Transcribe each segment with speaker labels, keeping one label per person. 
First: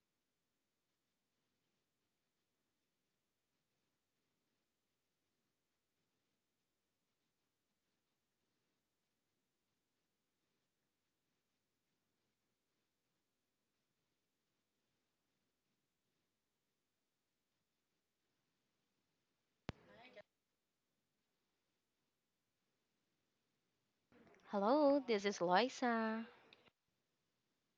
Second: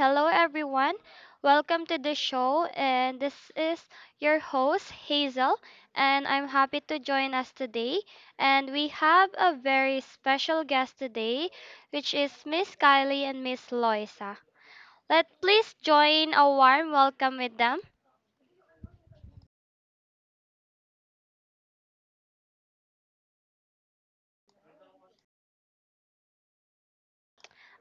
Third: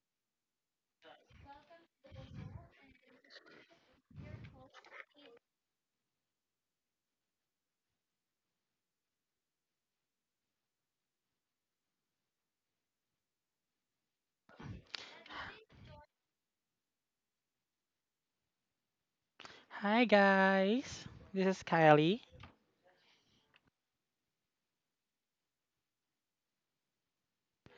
Speaker 1: hello everyone. Welcome to the show, and this is your host Hazel, and I'm happy to join us today. And we have a very special guest today, which is Miss Kylie and Miss Loisa. Let please join a warm welcome with them.
Speaker 2: Hi guys, this is Kylie.
Speaker 3: Hello, this is Loisa.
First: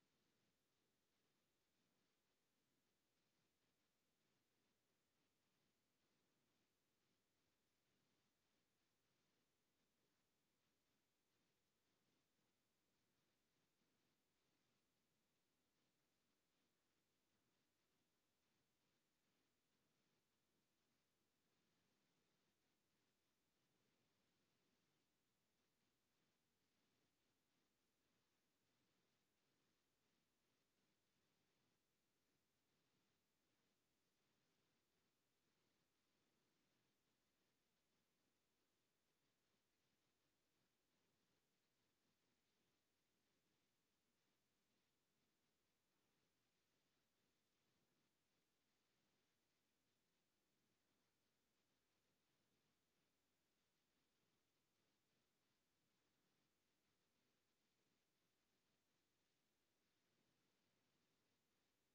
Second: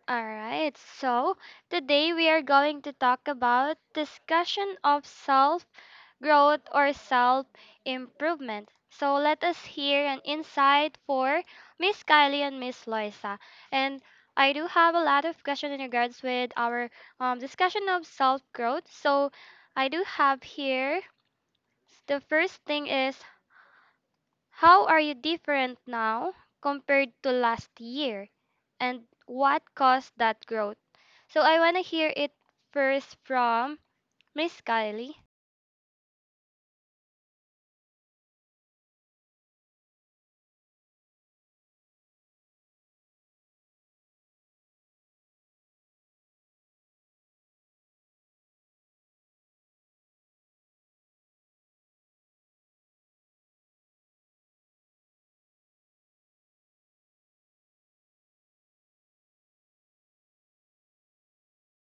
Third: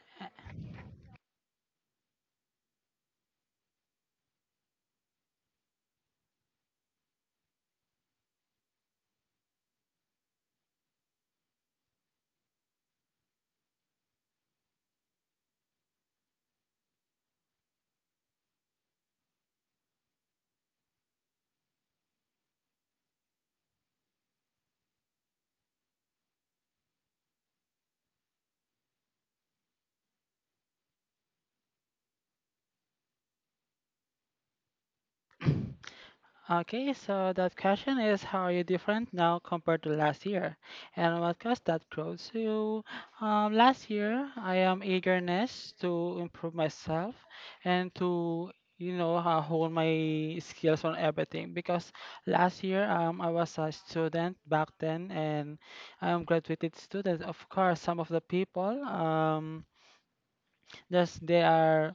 Speaker 1: All right, so today we are going to talk about discussion of self growth, or self improvement. So let us hear an insight for Miss Kylie and Miss Loisa. And I do have a lot of questions in regards with our discussion of self growth. So I do have here the first thing is how are you different now compared to last year, and what caused that growth? So I want to hear it first from Miss Kylie.
Speaker 2: Okay, so that question is how are you different now compared to last year? And what caused that growth? So last year I am eagerness to improve myself and to hold my skills on everything because last year I was a student back then and I'm graduated student. Of course, some of the people just they are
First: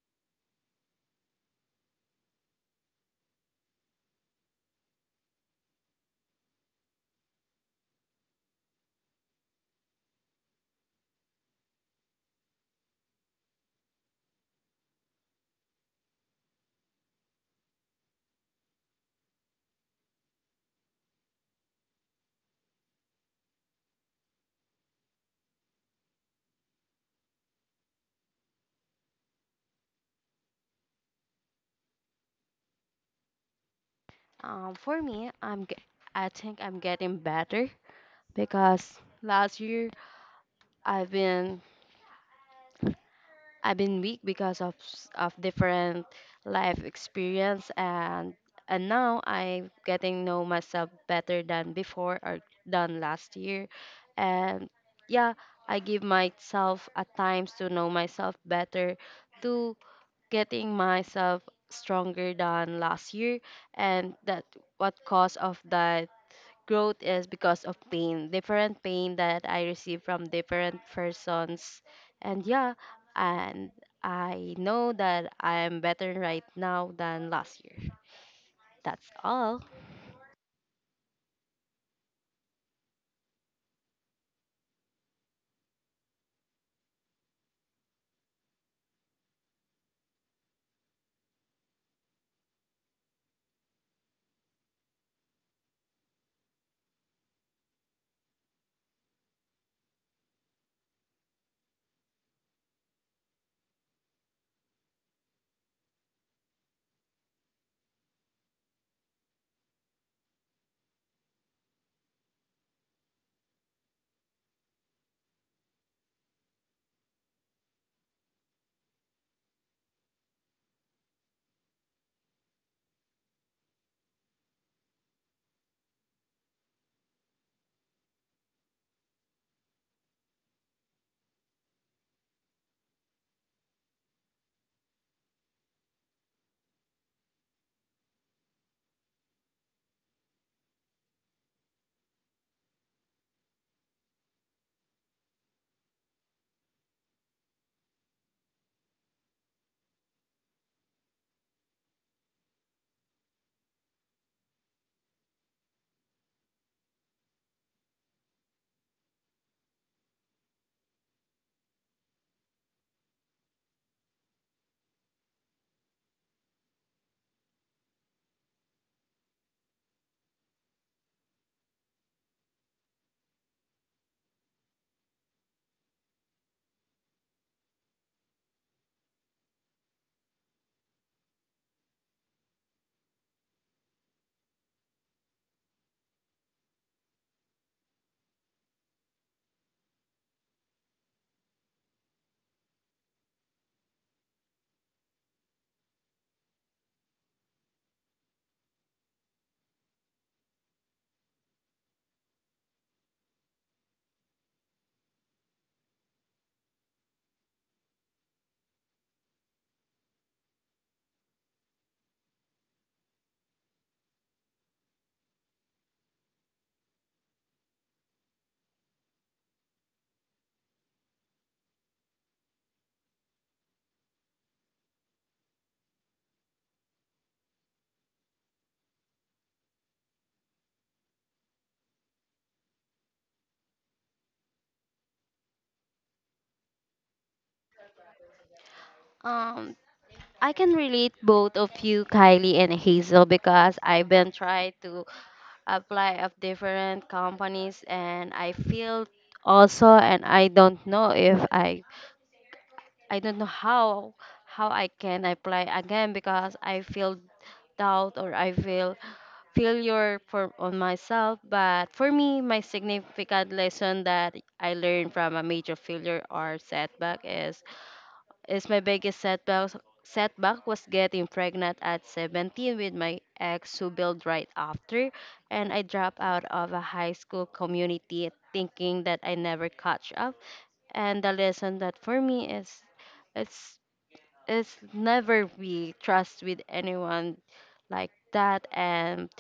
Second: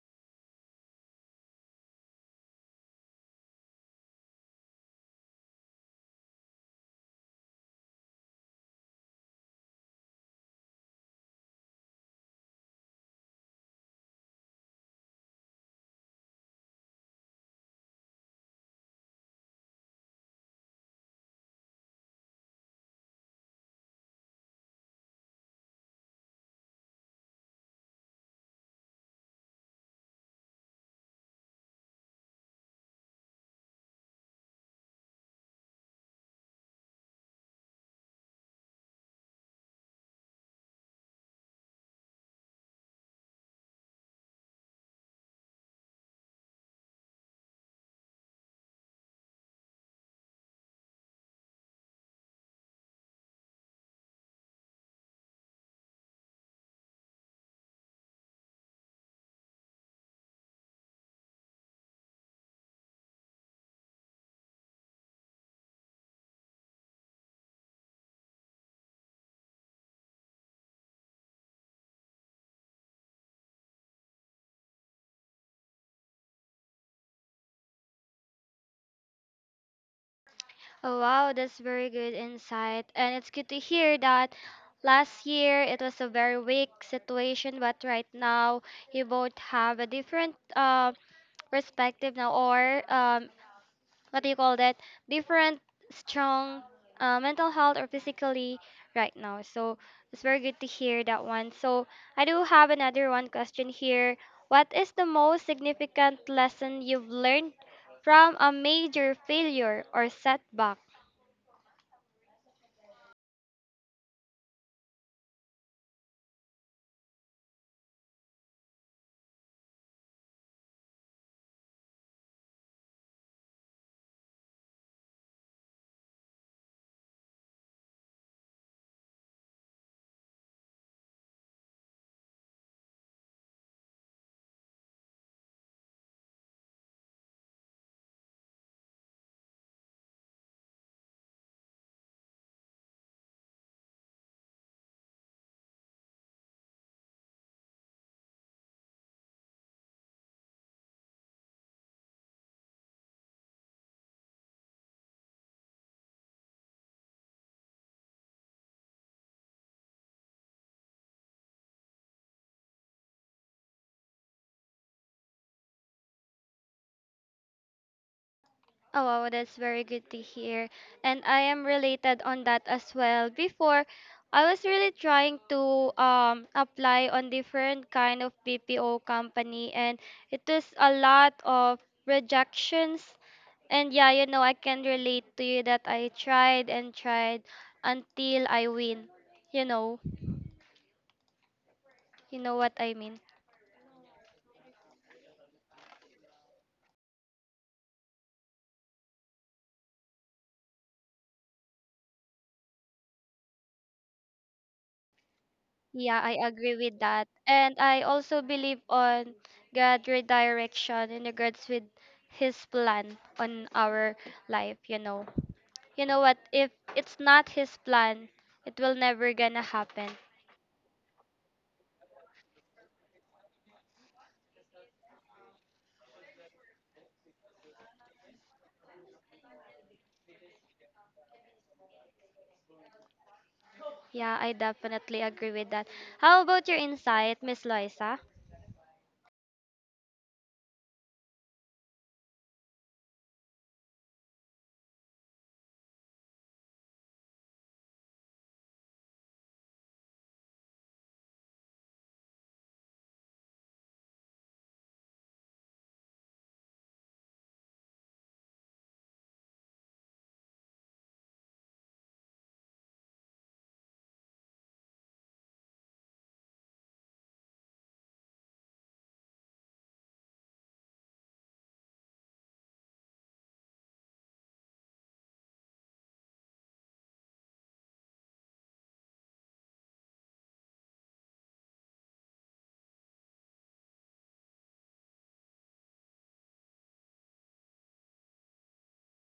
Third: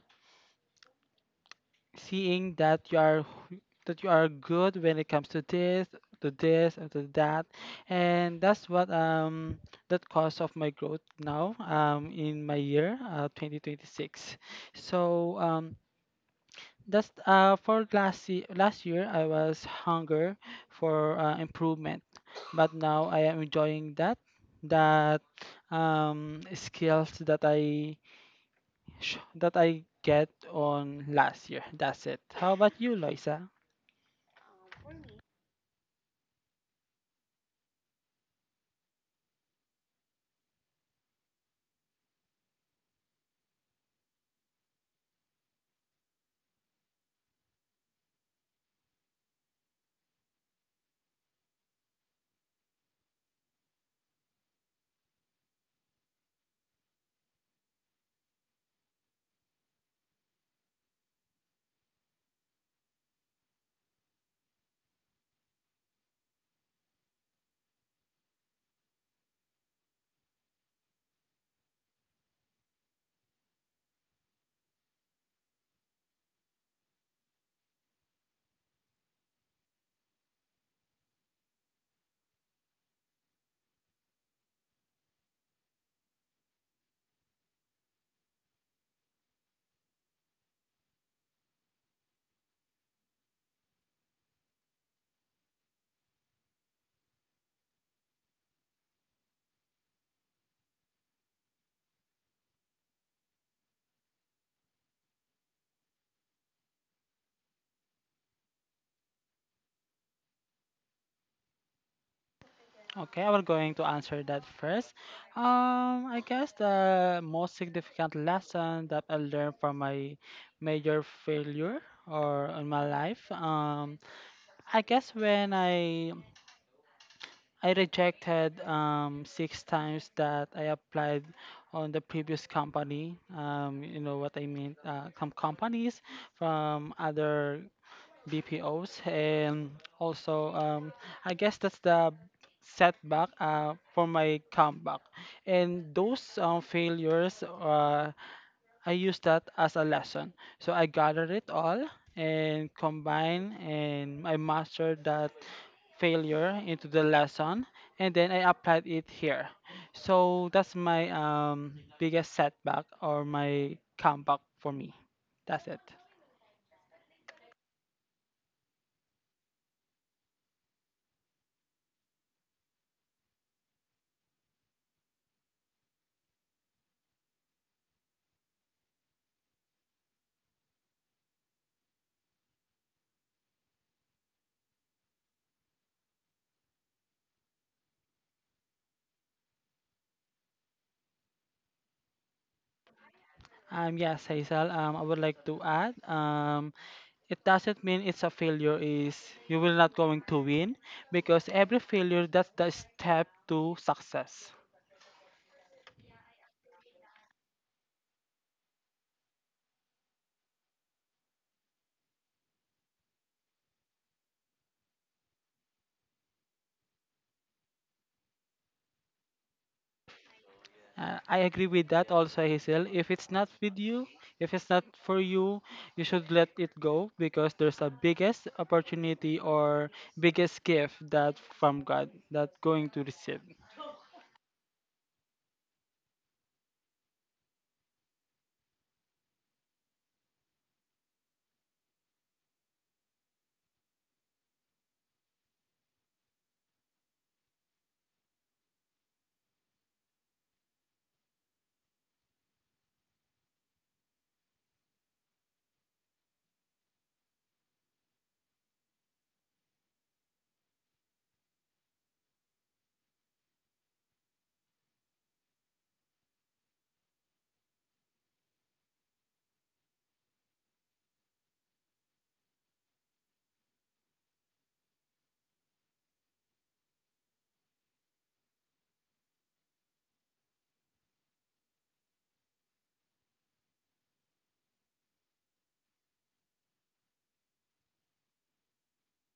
Speaker 2: seeing that that you are good when it comes to this and to that, and that's what that cause of my growth now in my year 2026. So that's for last year. Last year I was hunger for improvement, but now I am enjoying that that skills that that I get on last year. That's it. How about you, Loisa?
Speaker 3: For me, I think I'm getting better because last year I've been I've been weak because of different life experience and now I'm getting know myself better than before or than last year, and yeah, I give myself a times to know myself better to getting myself stronger than last year, and that what cause of that growth is because of pain, different pain that I receive from different persons. And yeah, and I know that I am better right now than last year. That's all.
Speaker 1: Oh, wow, that's very good insight. And it's good to hear that last year it was a very weak situation, but right now you both have a different perspective now, or what do you call that? Different strong mental health or physically right now. So it's very good to hear that one. So I do have another one question here. What is the most significant lesson you've learned from a major failure or setback?
Speaker 2: Okay, I was going to answer that first. I guess the most significant lesson that I learned from my major failure or in my life, I guess when I rejected 6 times that I applied on the previous company. You know what I mean? Some companies from other BPOs, and also I guess that's the setback for my comeback. And those failures, I use that as a lesson. So I gathered it all and combine, and I mastered that failure into the lesson, and then I applied it here. So that's my biggest setback or my comeback for me. That's it.
Speaker 1: Oh, wow, that's very good to hear. And I am related on that as well. Before, I was really trying to apply on different kind of BPO company, and it was a lot of rejections. And yeah, you know, I can relate to you that I tried and tried until I win. You know, you know what I mean.
Speaker 2: Yes, Hazel, I would like to add, it doesn't mean it's a failure is you will not going to win, because every failure that's the step to success.
Speaker 1: Yeah, I agree with that. And I also believe on God redirection in regards with his plan on our life, you know. You know what, if it's not his plan, it will never gonna happen.
Speaker 2: I agree with that also, Hazel. If it's not with you, if it's not for you, you should let it go because there's a biggest opportunity or biggest gift that from God that going to receive.
Speaker 1: Yeah, I definitely agree with that. How about your insight, Miss Loisa?
Speaker 3: um I can relate both of you, Kylie and Hazel, because I've been trying to apply of different companies and I feel also, and I don't know if I don't know how I can apply again because I feel doubt or I feel failure for on myself. But for me, my significant lesson that I learned from a major failure or setback is, my biggest setback was getting pregnant at 17 with my ex who built right after, and I dropped out of a high school community thinking that I never catch up. And the lesson that for me is, it's it's never be trust with anyone like that. And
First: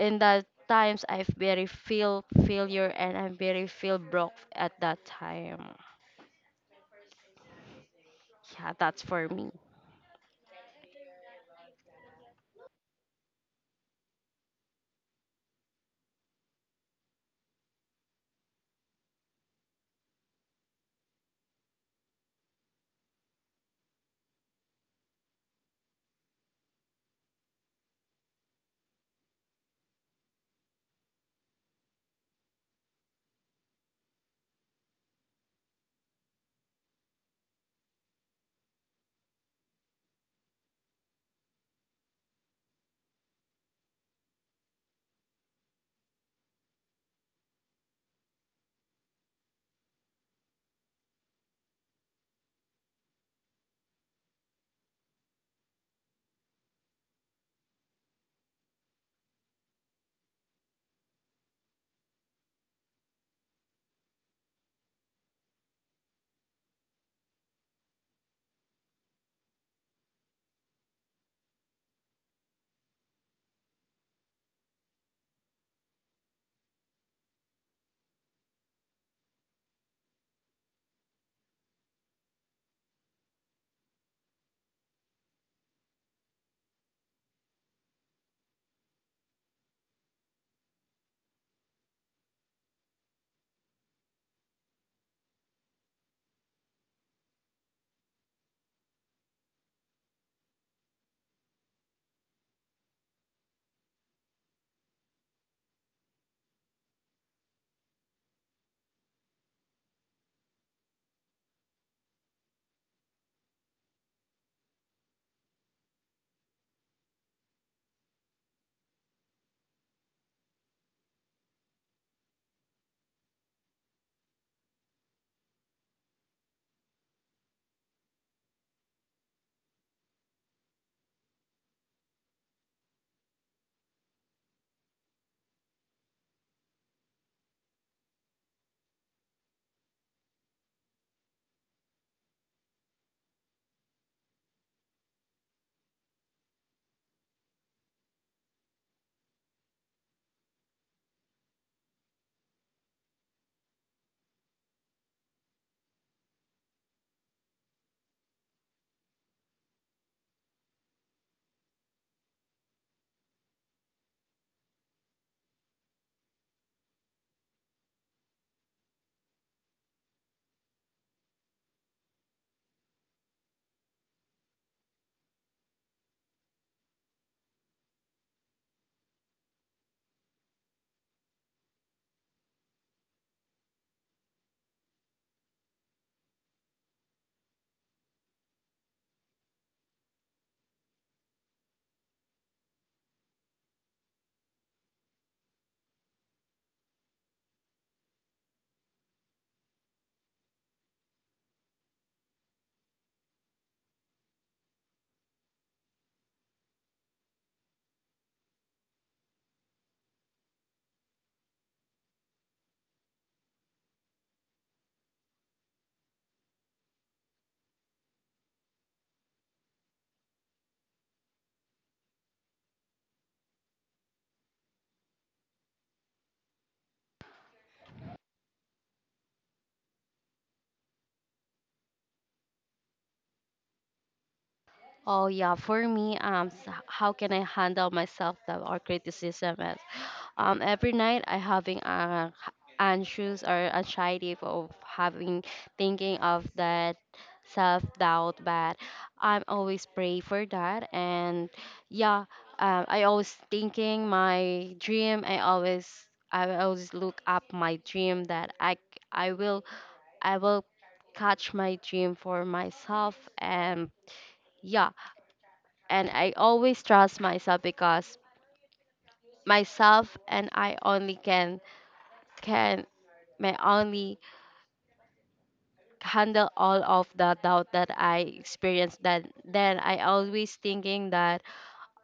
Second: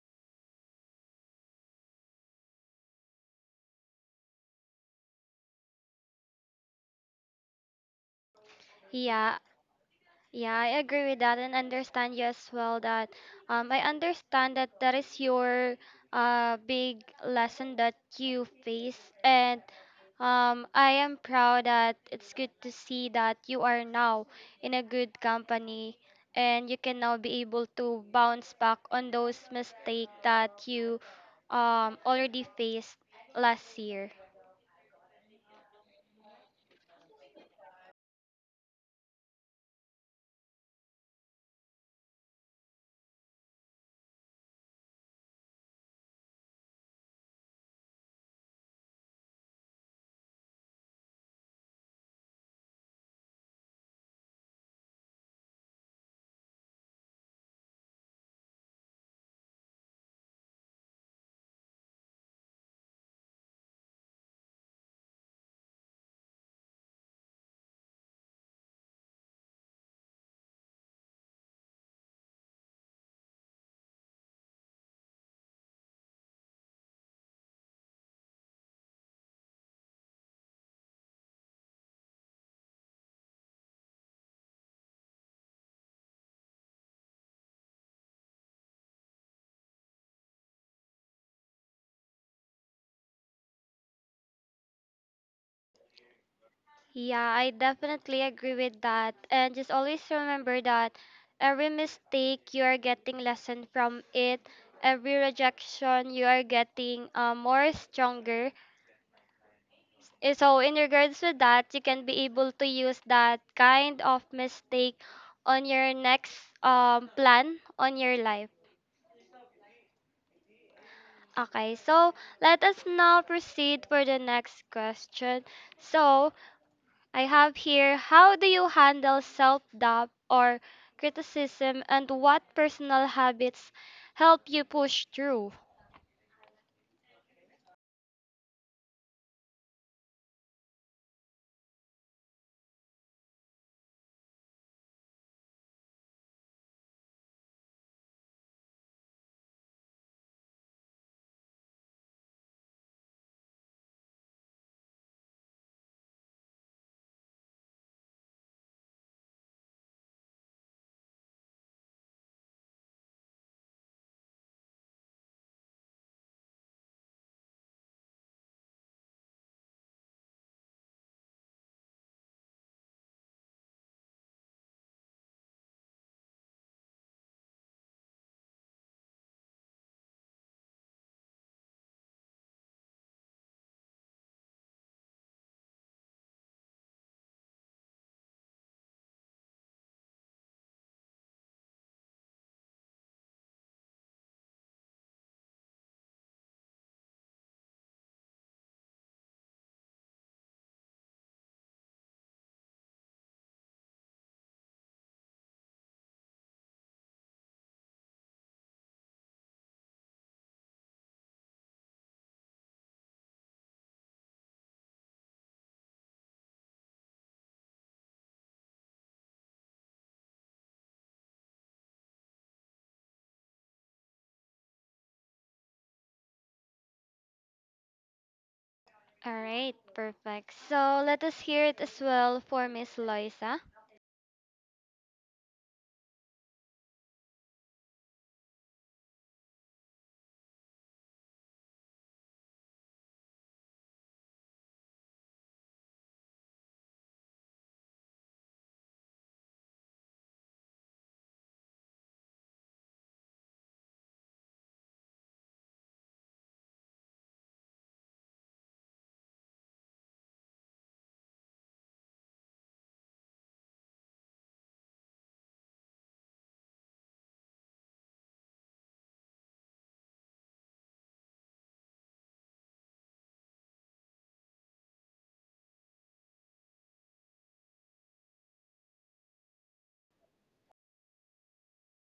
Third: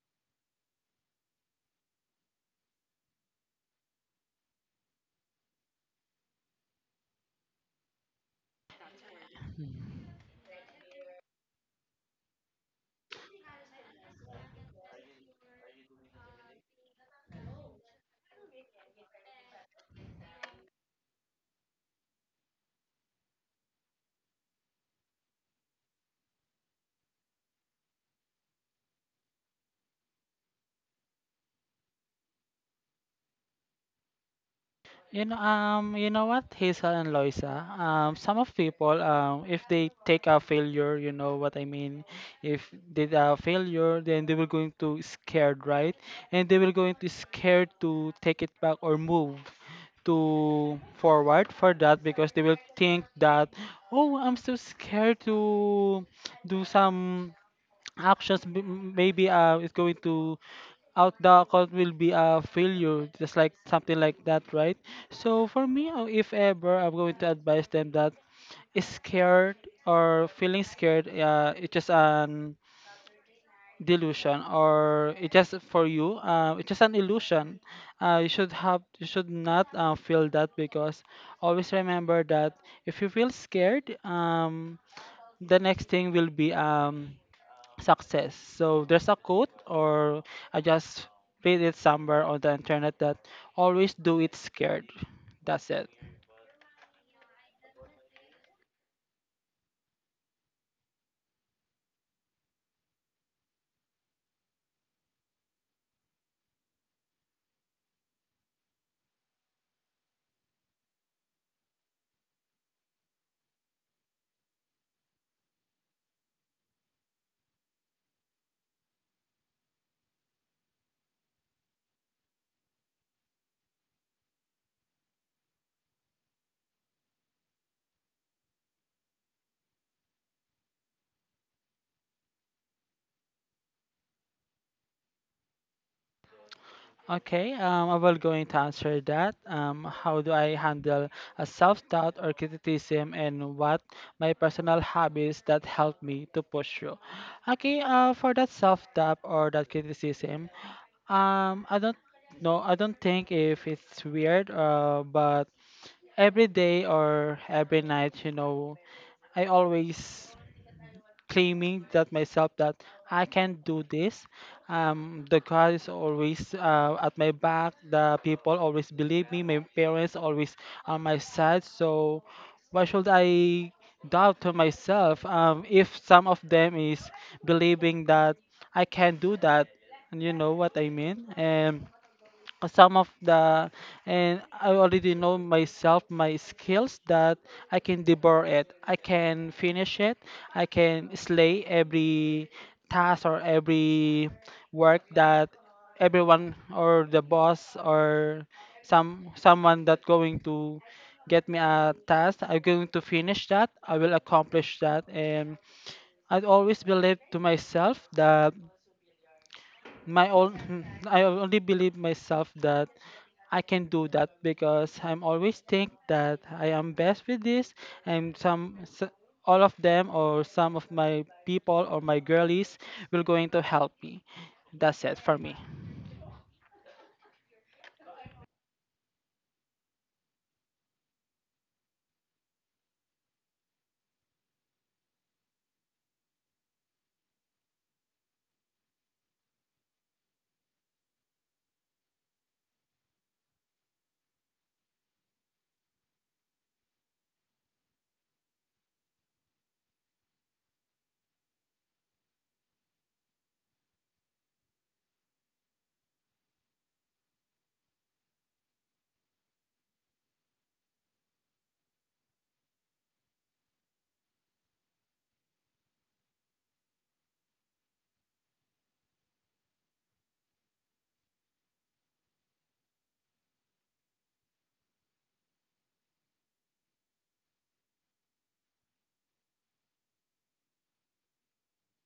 Speaker 3: in the times I've very feel failure and I'm very feel broke at that time. Yeah, that's for
Speaker 1: Yeah,
Speaker 3: me.
Speaker 1: yeah, I agree with that and understand you as well that I understand that that is your big lesson that you face, and I am proud that it's good to see that you are now in a good company and you can now be able to bounce back on those mistakes that you already faced last year.
Speaker 2: You know what, Hazel and Loisa. Some of people, if they take a failure, you know what I mean. If they a failure, then they will going to scared, right? And they will going to scared to take it back or move to forward for that because they will think that, oh, I'm so scared to do some actions maybe is going to out the account will be a failure, just like something like that, right? So for me, if ever I'm going to advise them that is scared or feeling scared, it's just an delusion or it's just for you, it's just an illusion. Uh, you should have you should not feel that because always remember that if you feel scared, the next thing will be success. So there's a quote, or I just read it somewhere on the internet that always do it scared. That's it.
Speaker 1: Yeah, I definitely agree with that. And just always remember that every mistake you are getting lesson from it, every rejection you are getting more stronger. Eh, so in regards to that, you can be able to use that kind of mistake on your next plan on your life. Okay, so let us now proceed for the next question. So I have here how do you handle self doubt or criticism and what personal habits help you push through?
Speaker 2: Okay, I will going to answer that. How do I handle a self-doubt or criticism, and what my personal habits that help me to push through? Okay, for that self-doubt or that criticism, I don't know. I don't think if it's weird, but every day or every night, you know, I always claiming that myself that I can do this. The God is always at my back. The people always believe me. My parents always on my side. So why should I doubt to myself if some of them is believing that I can do that? And you know what I mean? And some of the and I already know myself my skills that I can devour it, I can finish it, I can slay every task or every work that everyone or the boss or someone that going to get me a task, I'm going to finish that, I will accomplish that, and I always believe to myself that my own I only believe myself that I can do that because I'm always think that I am best with this and all of them or some of my people or my girlies will going to help me. That's it for me.
Speaker 1: All right, perfect. So let us hear it as well for Miss Loisa.
Speaker 3: Oh yeah, for me, how can I handle myself that or criticism is, every night I having a anxious or anxiety of having thinking of that self doubt, but I'm always pray for that. And yeah, I always thinking my dream. I always look up my dream that I will catch my dream for myself and. Yeah, and I always trust myself because myself and I only can may only handle all of the doubt that I experienced. That then I always thinking that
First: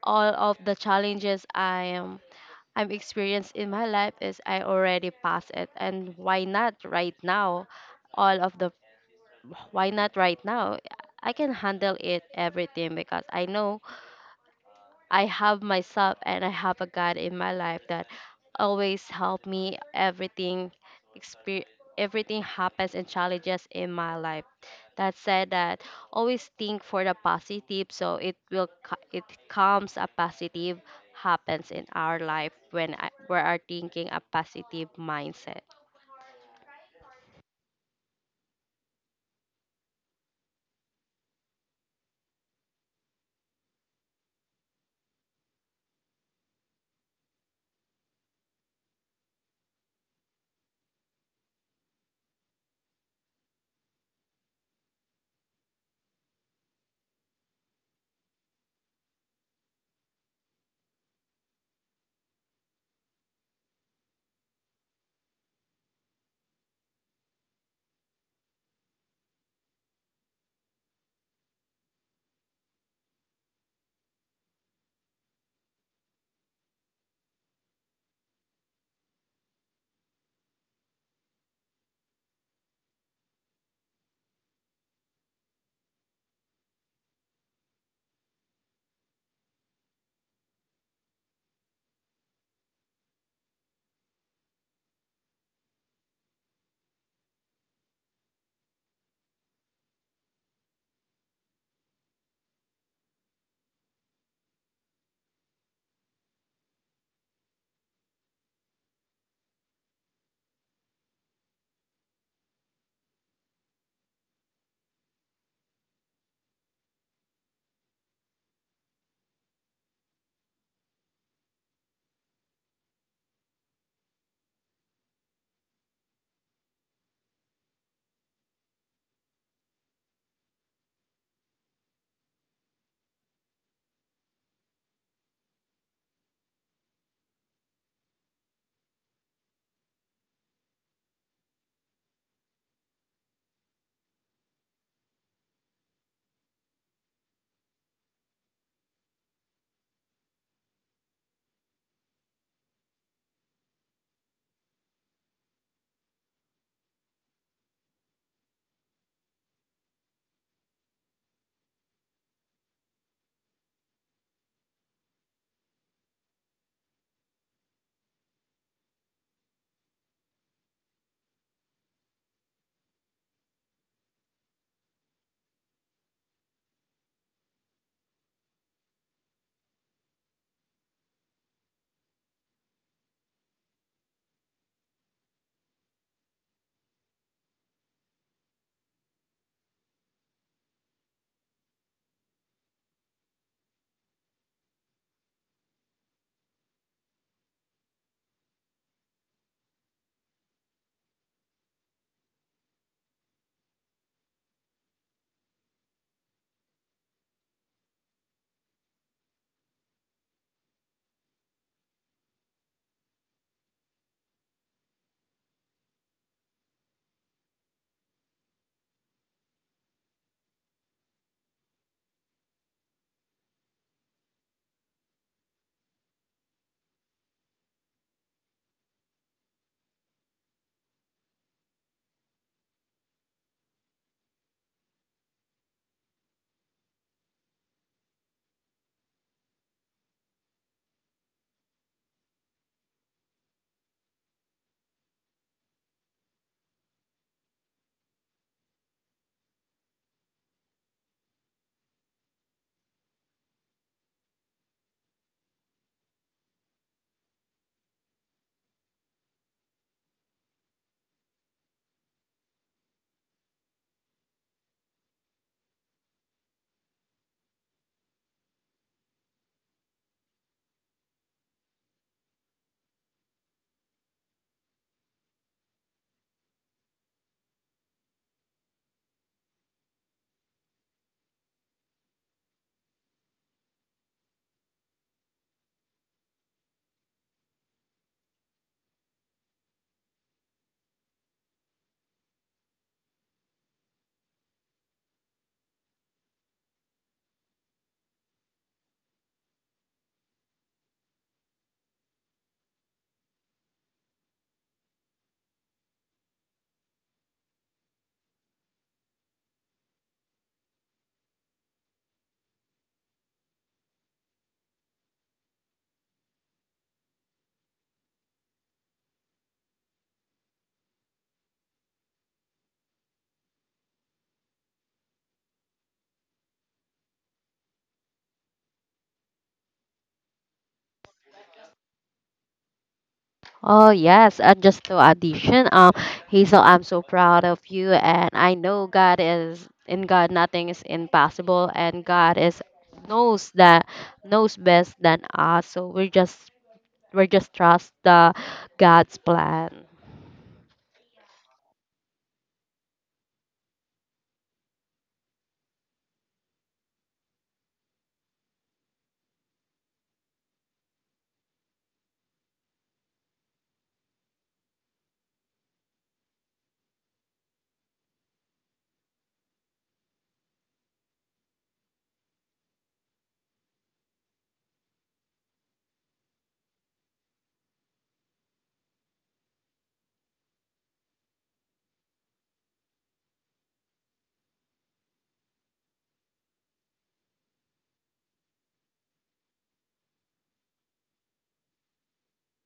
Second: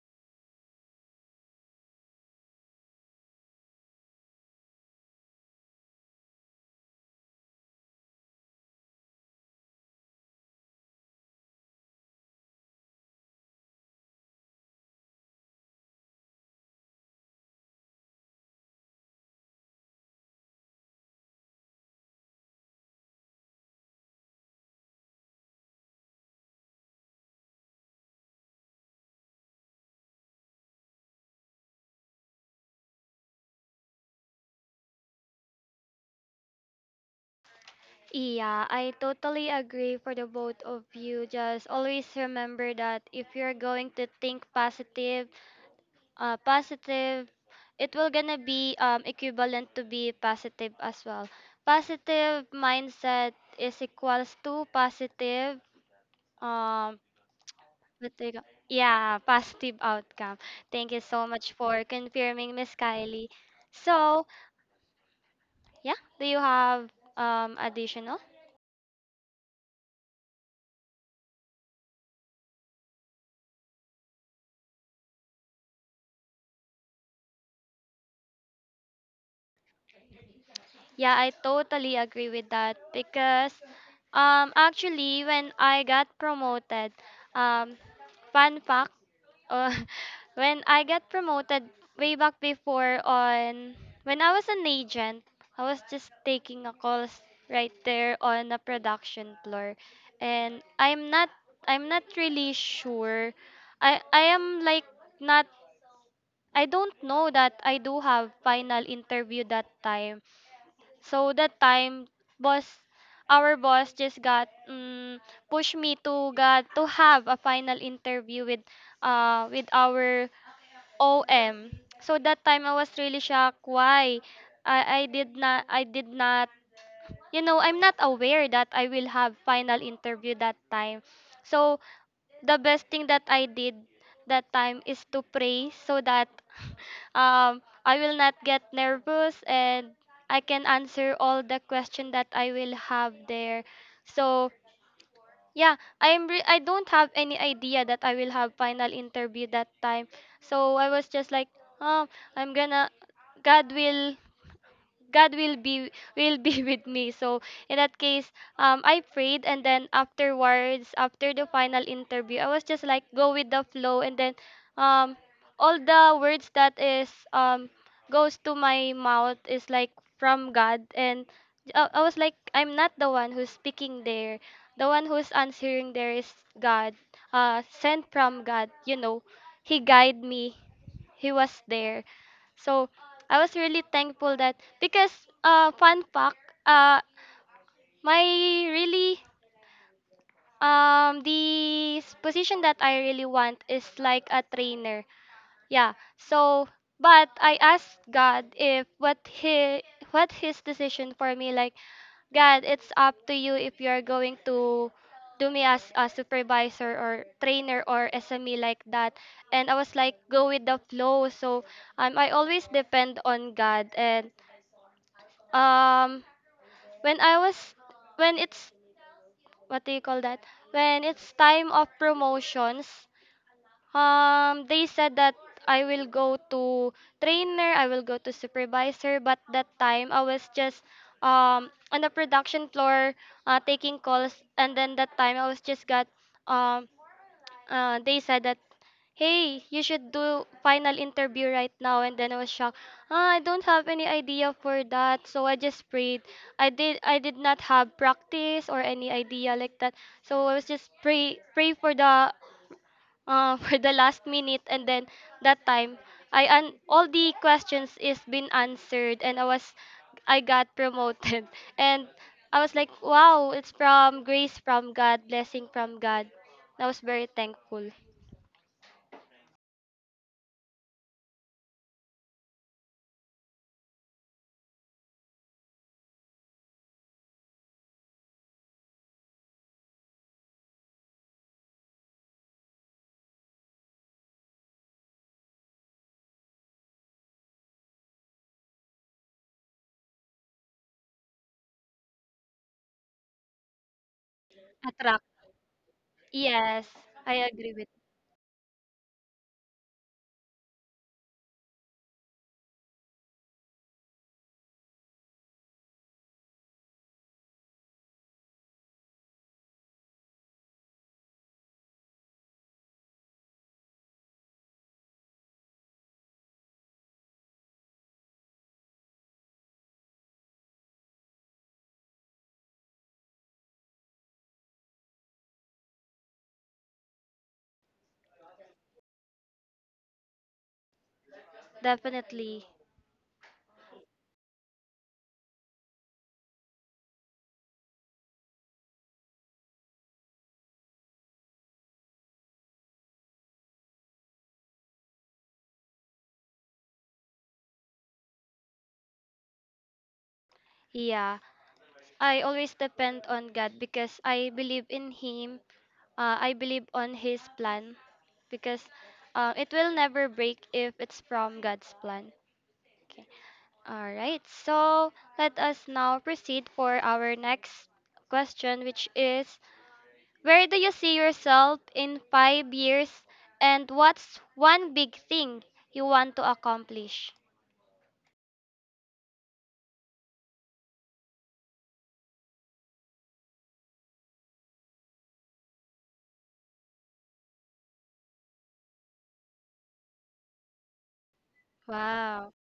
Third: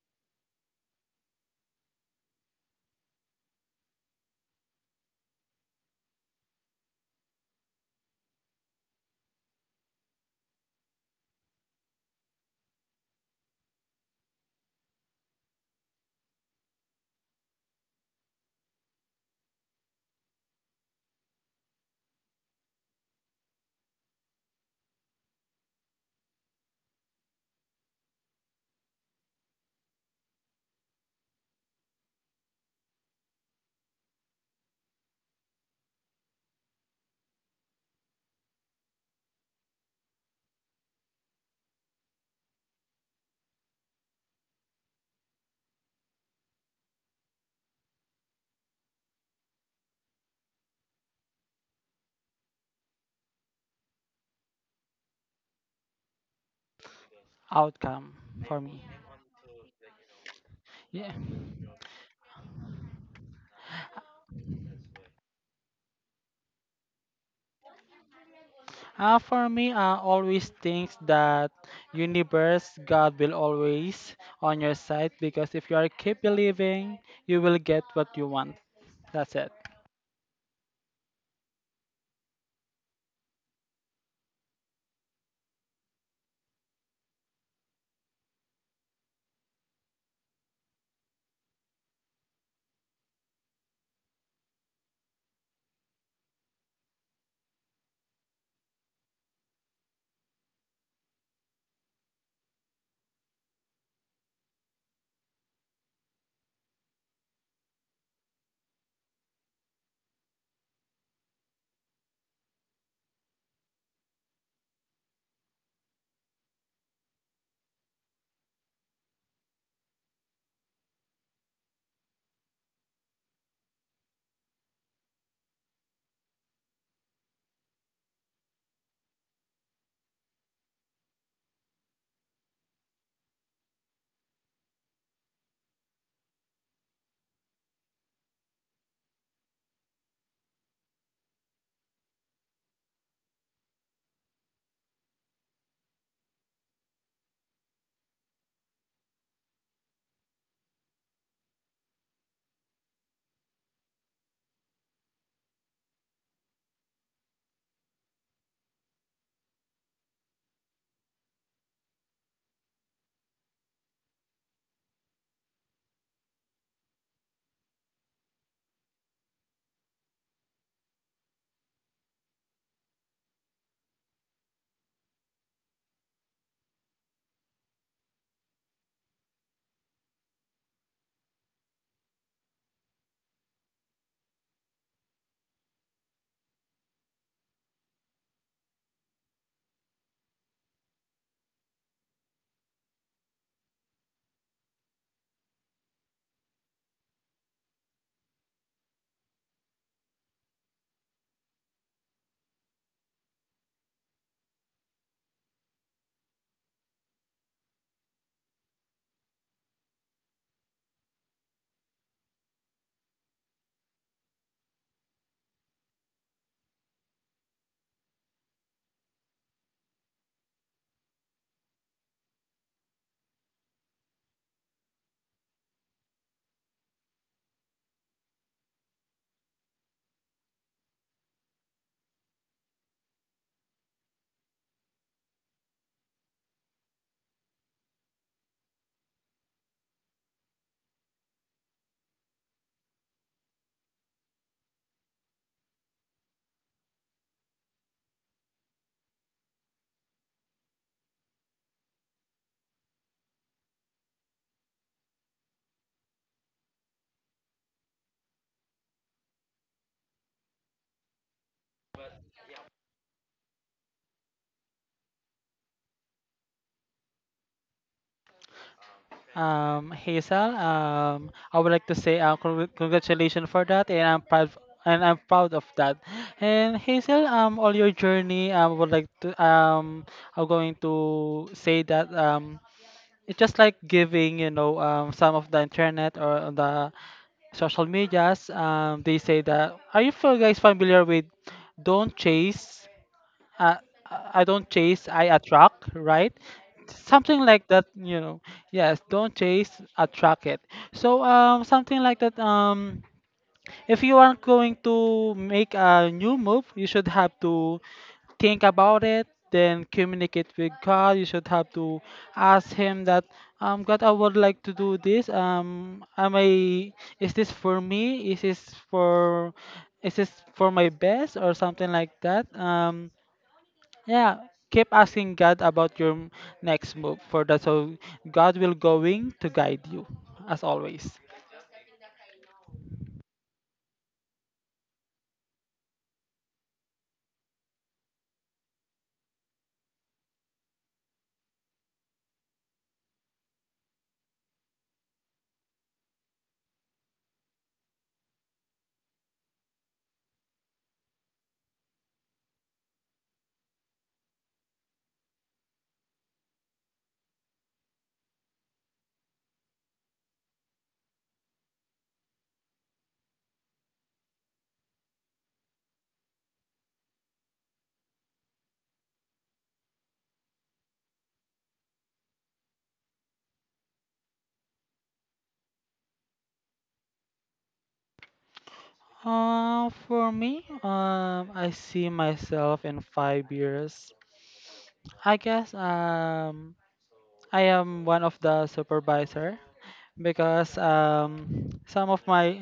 Speaker 3: all of the challenges I'm experienced in my life is I already passed it. And why not right now, all of the why not right now, I can handle it everything because I know I have myself and I have a God in my life that always help me everything, exper- everything happens and challenges in my life. That said that always think for the positive, so it will it comes a positive happens in our life when we are thinking a positive mindset.
Speaker 1: Yeah, I totally agree for the both of you. Just always remember that if you're going to think positive, positive it will gonna be equivalent to be positive as well, positive mindset is equals to positive, um
Speaker 2: Outcome
Speaker 1: what do you ca-
Speaker 2: for me.
Speaker 1: yeah, positive outcome. Thank you
Speaker 2: Yeah.
Speaker 1: so much for confirming, Miss Kylie. So yeah, do you have additional?
Speaker 2: For me, I always think that universe, God will always on your side because if you are keep believing, you will get what you want. That's it.
Speaker 1: Yeah, I totally agree with that because actually when I got promoted, um fun fact, uh, when I got promoted way back before on when I was an agent, I was just taking a calls right there on a production floor and I'm not really sure. I am like not, I don't know that I do have final interview that time. So that time, boss, our boss just got pushed me to got to have a final interview with with our OM. So that time I was really shocked why I did not, I did not, you know, I'm not aware that I will have final interview that time. So the best thing that I did that time is to pray so that I will not get nervous and I can answer all the question that I will have there. So yeah, I don't have any idea that I will have final interview that time. So I was just like, um, I'm gonna, God will, God will be, will be with me. So in that case, I prayed, and then afterwards, after the final interview, I was just like go with the flow, and then, um, all the words that is goes to my mouth is like from God, and I was like I'm not the one who's speaking there. The one who's answering there is God, sent from God. You know, He guide me. He was there. So I was really thankful that because fun fact, uh my really, position that I really want is like a trainer. Yeah. So but I asked God if what he, what his decision for me, like God, it's up to you if you're going to do me as a supervisor or trainer or SME like that. And I was like, go with the flow. So I always depend on God. And um when I was, when it's, what do you call that? When it's time of promotions, they said that I will go to trainer, I will go to supervisor, but that time I was just on the production floor taking calls, and then that time I was just got um they said that, hey, you should do final interview right now. And then I was shocked. Ah, I don't have any idea for that, so I just prayed. I did not have practice or any idea like that, so I was just pray for the for the last minute, and then that time I an all the questions is been answered, and I was, I got promoted, and I was like, wow, it's from grace from God, blessing from God. I was very thankful.
Speaker 2: Hazel, I would like to say congr- congratulations for that, and I'm proud of that. And Hazel, all your journey, I would like to I'm going to say that it's just like giving, you know, some of the internet or on the social medias. They say that. Are you feel guys familiar with "Don't chase"? uh, I don't chase, I
Speaker 1: Attract.
Speaker 2: attract, right?
Speaker 1: Yes, I
Speaker 2: Something like
Speaker 1: agree
Speaker 2: that,
Speaker 1: with
Speaker 2: you know. Yes, don't chase, attract it. So something like that. If you are going to make a new move, you should have to think about it, then communicate with God. You should have to ask Him that, God, I would like to do this. Am I? Is this for me? Is this for? Is this for my best or something like that? Yeah, keep asking God about your next move for that, so God will going to guide you as always.
Speaker 1: definitely.
Speaker 3: Oh yes, and just to addition, Hazel, I'm so proud of you. And I know God is in God nothing is impossible, and God is, knows that knows best than us. So we're just trust the God's plan.
Speaker 1: Yeah. I always depend on God because I believe in him. I believe on his plan because it will never break if it's from God's plan. Okay. All right. So, let us now proceed for our next question, which is where do you see yourself in 5 years and what's one big thing you want to accomplish?
Speaker 2: For me, I see myself in 5 years. I guess I am one of the supervisor because some of
Speaker 1: Wow.
Speaker 2: my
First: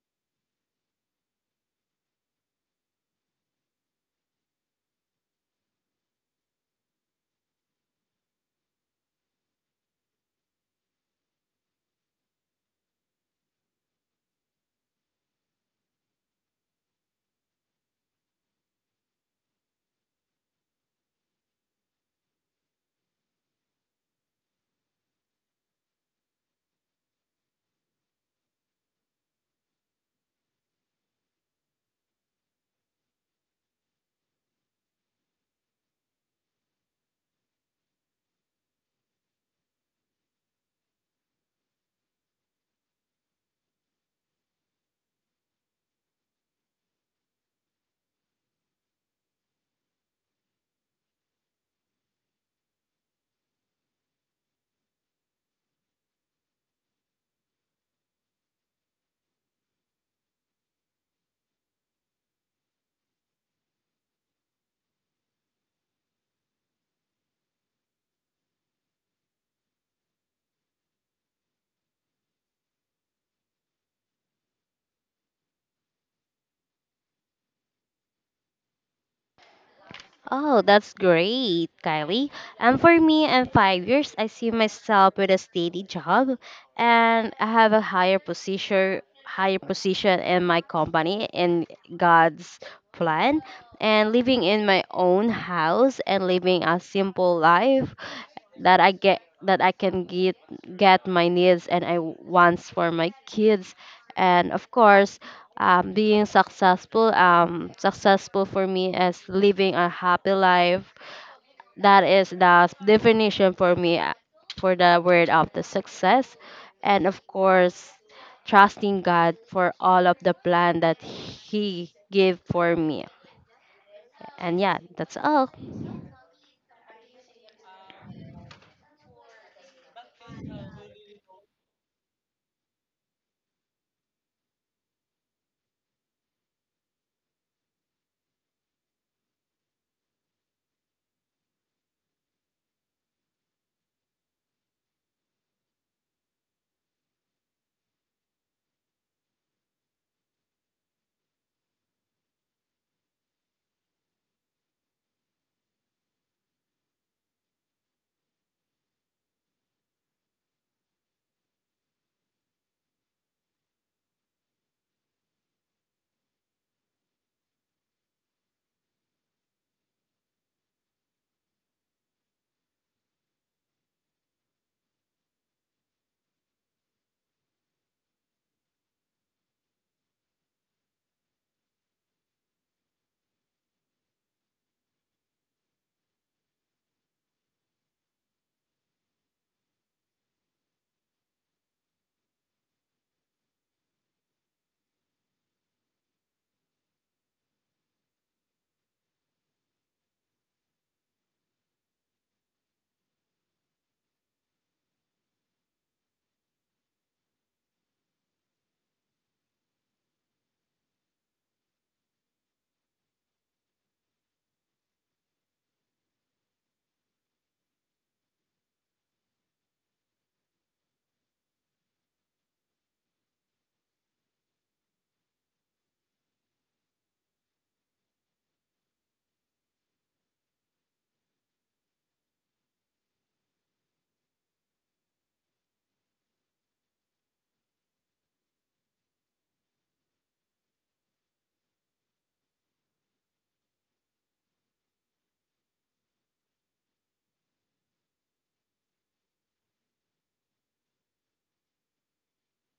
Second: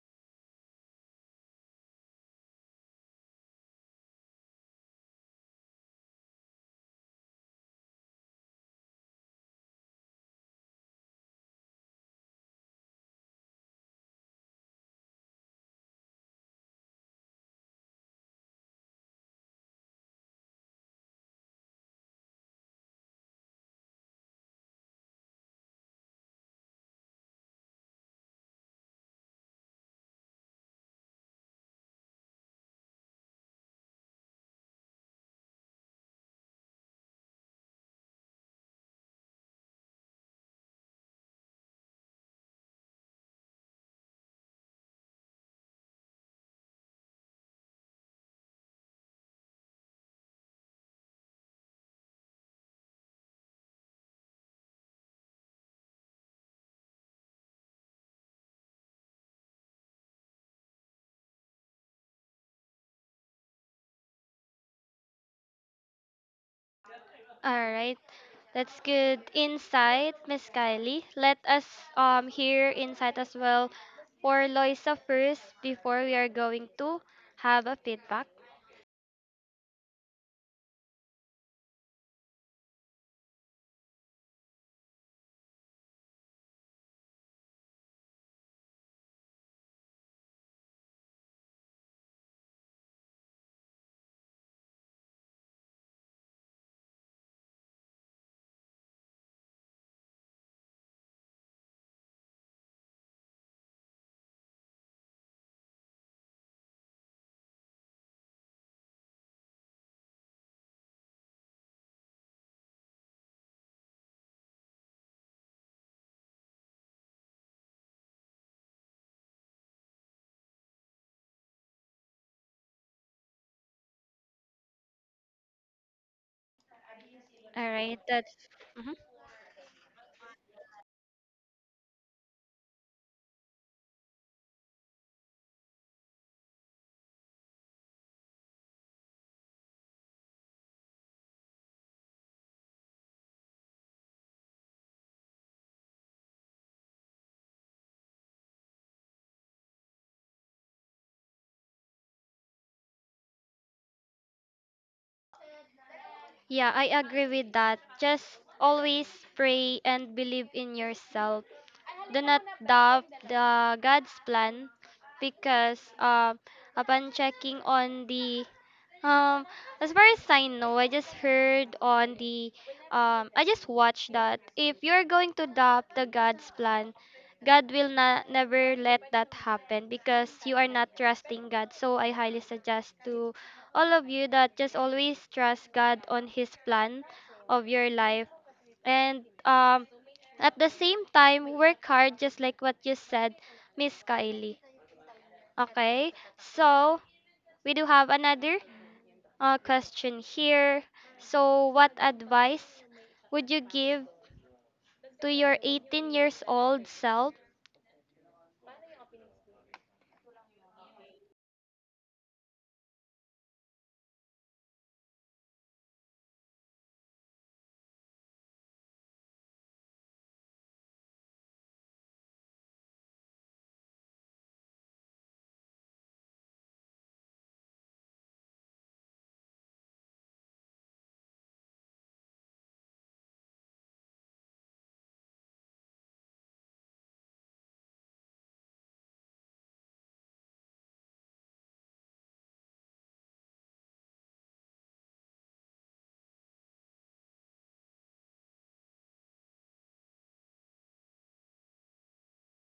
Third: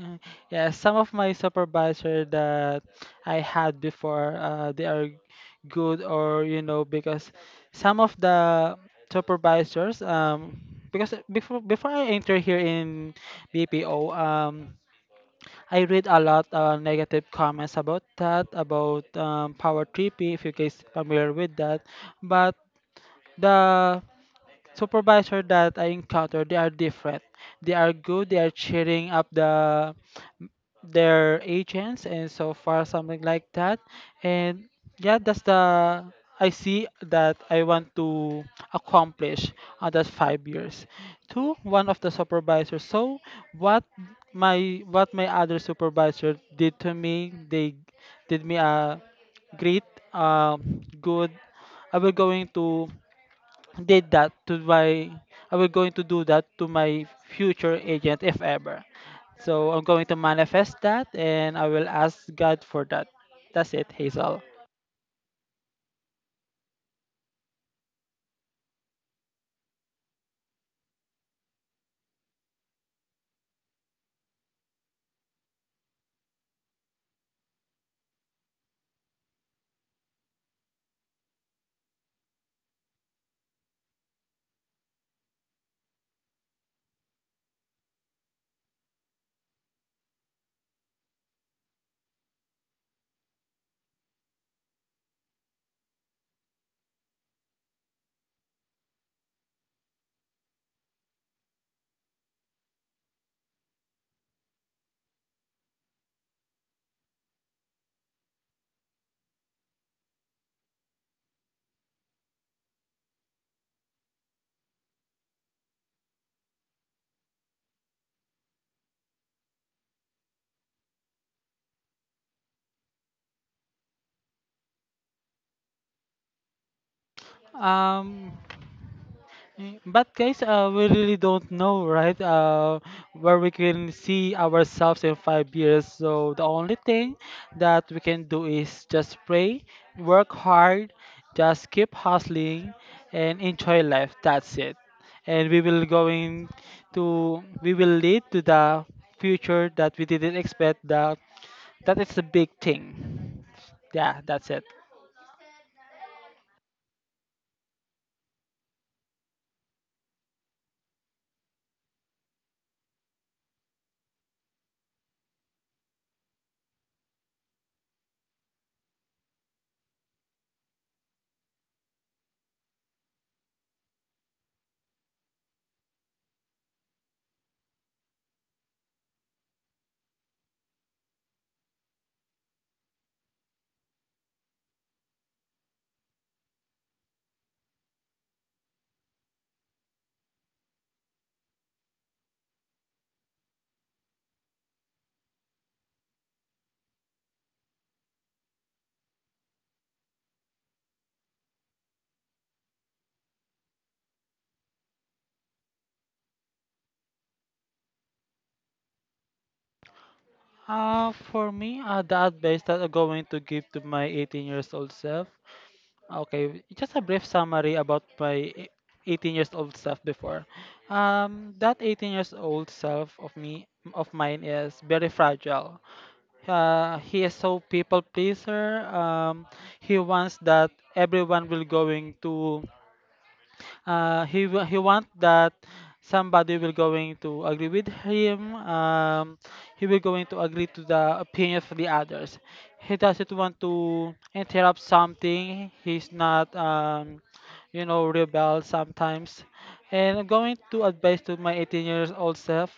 Speaker 2: yeah, some of my supervisor that I had before, they are good or you know because some of the supervisors because before I enter here in BPO, I read a lot negative comments about that about Power 3P if you guys familiar with that, but the supervisor that I encounter, they are different. They are good. They are cheering up their agents and so far something like that. And yeah, that's the I see that I want to accomplish on that 5 years. To one of the supervisors. So what what my other supervisor did to me, they did me a great good I will going to did that to my I will going to do that to my future agent if ever. So I'm going to manifest that, and I will ask God for that. That's it, Hazel.
Speaker 1: All right. That's good insight, Miss Kylie. Let us hear insight as well for Loisa first before we are going to have a feedback.
Speaker 3: Oh, that's great, Kylie. And for me, in 5 years, I see myself with a steady job, and I have a higher higher position in my company in God's plan, and living in my own house and living a simple life that I get that I can get my needs and I wants for my kids. And of course, being successful. Successful for me is living a happy life. That is the definition for me for the word of the success. And of course, trusting God for all of the plan that He gave for me. And yeah, that's all.
Speaker 1: All right.
Speaker 2: Um,
Speaker 1: That's mhm.
Speaker 2: But guys, we really don't know, right? Where we can see ourselves in 5 years. So the only thing that we can do is just pray, work hard, just keep hustling, and enjoy life. That's it. And we will lead to the future that we didn't expect. That is a big thing. Yeah, that's it.
Speaker 1: Yeah, I agree with that. Just always pray and believe in yourself. Do not doubt the God's plan because upon checking on the, um as far as I know, I just heard on the, I just watched that if you're going to doubt the God's plan, God will not never let that happen because you are not trusting God. So I highly suggest to all of you that just always trust God on his plan of your life, and at the same time, work hard just like what you said, Miss Kylie. Okay? So, we do have another question here. So, what advice would you give to your 18 years old self?
Speaker 2: For me, the advice that I'm going to give to my 18 years old self. Okay, just a brief summary about 18 years old self before. That 18 years old self of mine is very fragile. He is so people pleaser. He wants that everyone will going to he want that somebody will going to agree with him, he will going to agree to the opinion of the others, he doesn't want to interrupt something, he's not you know, rebel sometimes. And I'm going to advise to my 18 years old self,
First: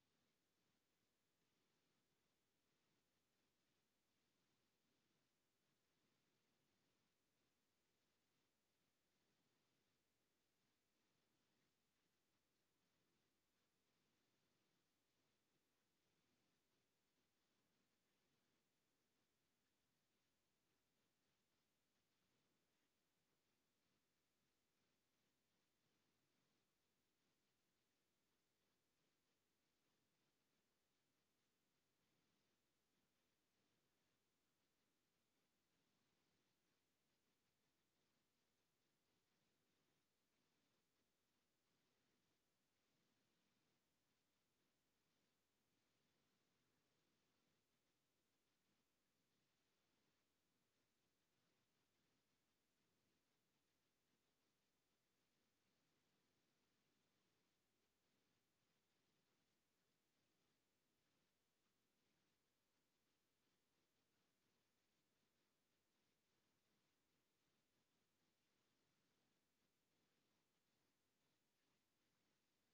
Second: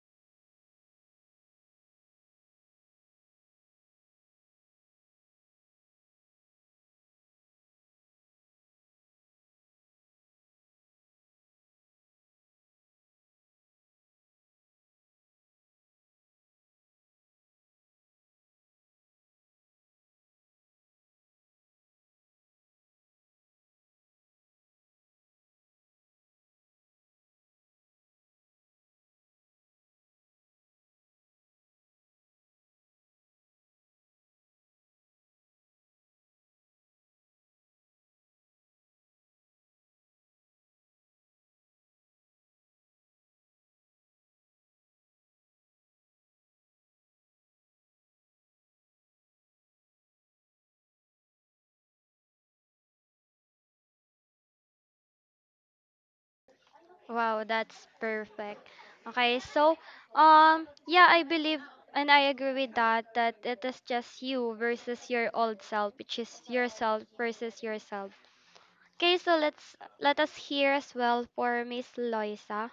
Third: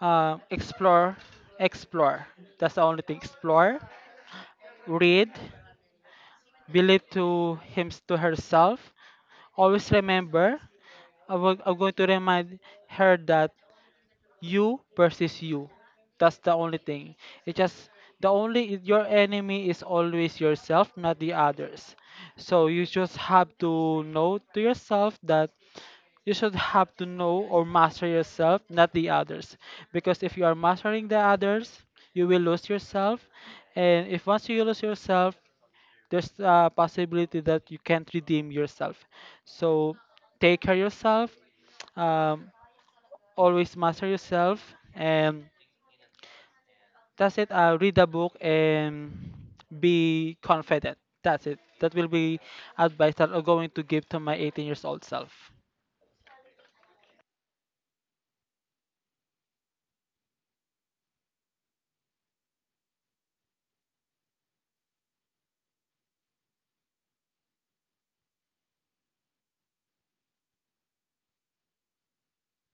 Speaker 2: uh, explore explore, that's the only thing, explore, read, believe to him to herself, always remember I'm going to remind her that you versus you. That's the only thing. It's just the only your enemy is always yourself, not the others. So you just have to know to yourself that you should have to know or master yourself, not the others. Because if you are mastering the others, you will lose yourself. And if once you lose yourself, there's a possibility that you can't redeem yourself. So take care yourself. Um, always master yourself, and that's it. Read a book and be confident. That's it. That will be advice that I'm going to give to my 18 years old self.
Speaker 1: Wow, that's perfect. Okay, so yeah, I believe and I agree with that that it is just you versus your old self, which is yourself versus yourself. Okay, so let's, let us hear as well for Miss Loisa.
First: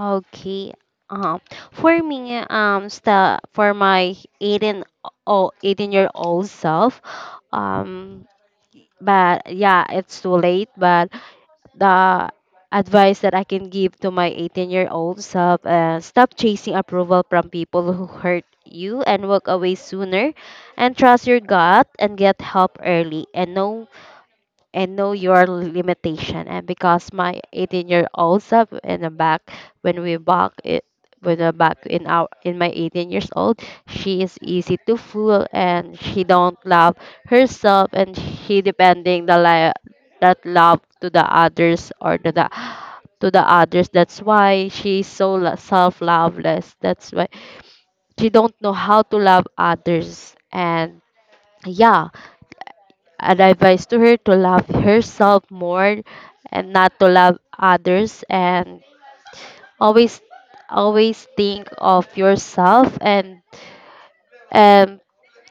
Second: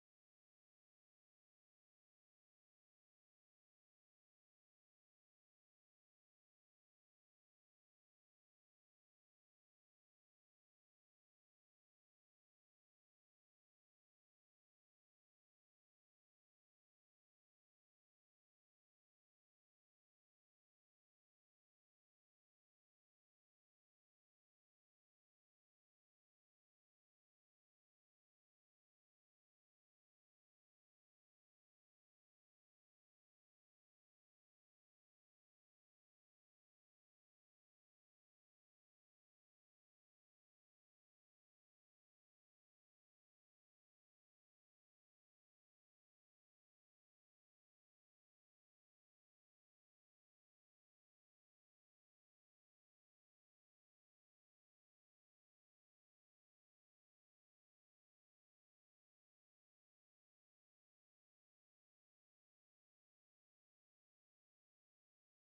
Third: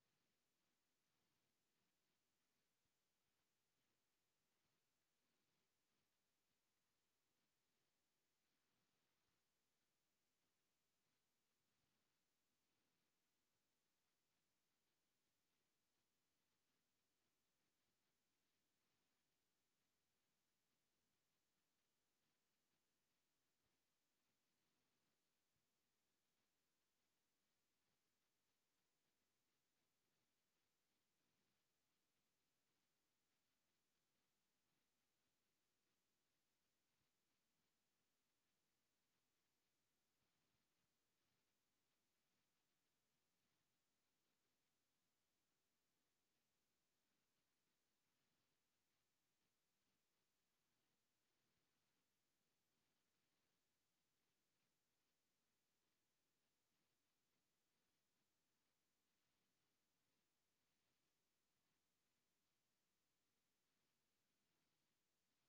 Speaker 3: Okay. Uh, for me, sta for my eighteen-year-old self, um, but yeah, it's too late. But the advice that I can give to my 18-year-old self, stop chasing approval from people who hurt you and walk away sooner, and trust your gut and get help early and know your limitation. And because my 18-year-old self in the back, when we back it, when the back in our in my 18 years old, she is easy to fool and she don't love herself and she depending that love to the others or to the others. That's why she's so self-loveless. That's why she don't know how to love others. And yeah, an advice to her to love herself more and not to love others, and always always think of yourself, and um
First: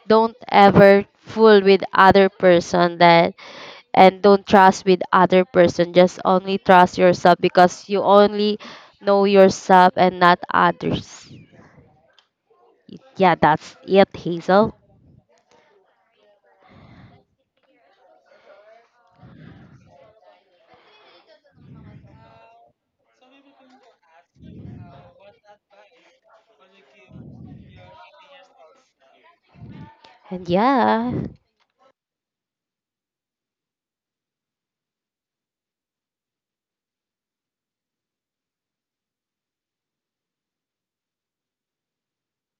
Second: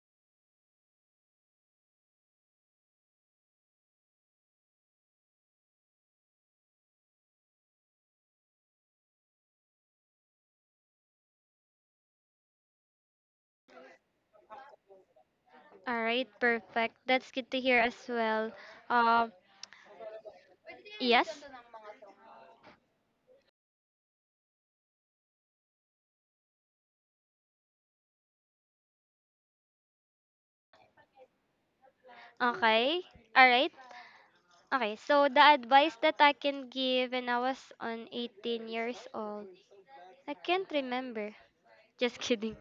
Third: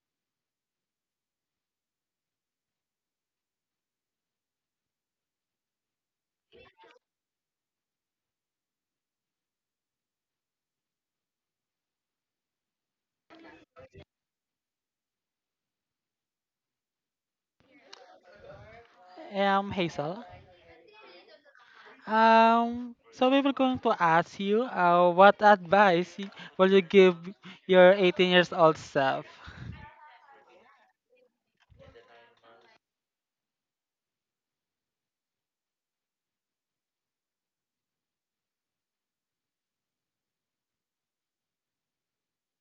Speaker 3: don't ever fool with other person that and don't trust with other person. Just only trust yourself because you only know yourself and not others. Yeah, that's it, Hazel.
Speaker 1: All right, perfect. That's good to hear as well. Um,
Speaker 2: Hazel.
Speaker 1: yes.
Speaker 2: So we were going to ask you, what advice will you give your 18 years old self?
Speaker 3: And yeah.
Speaker 1: Okay. All right. Okay. So the advice that I can give when I was on 18 years old, I can't remember. Just kidding.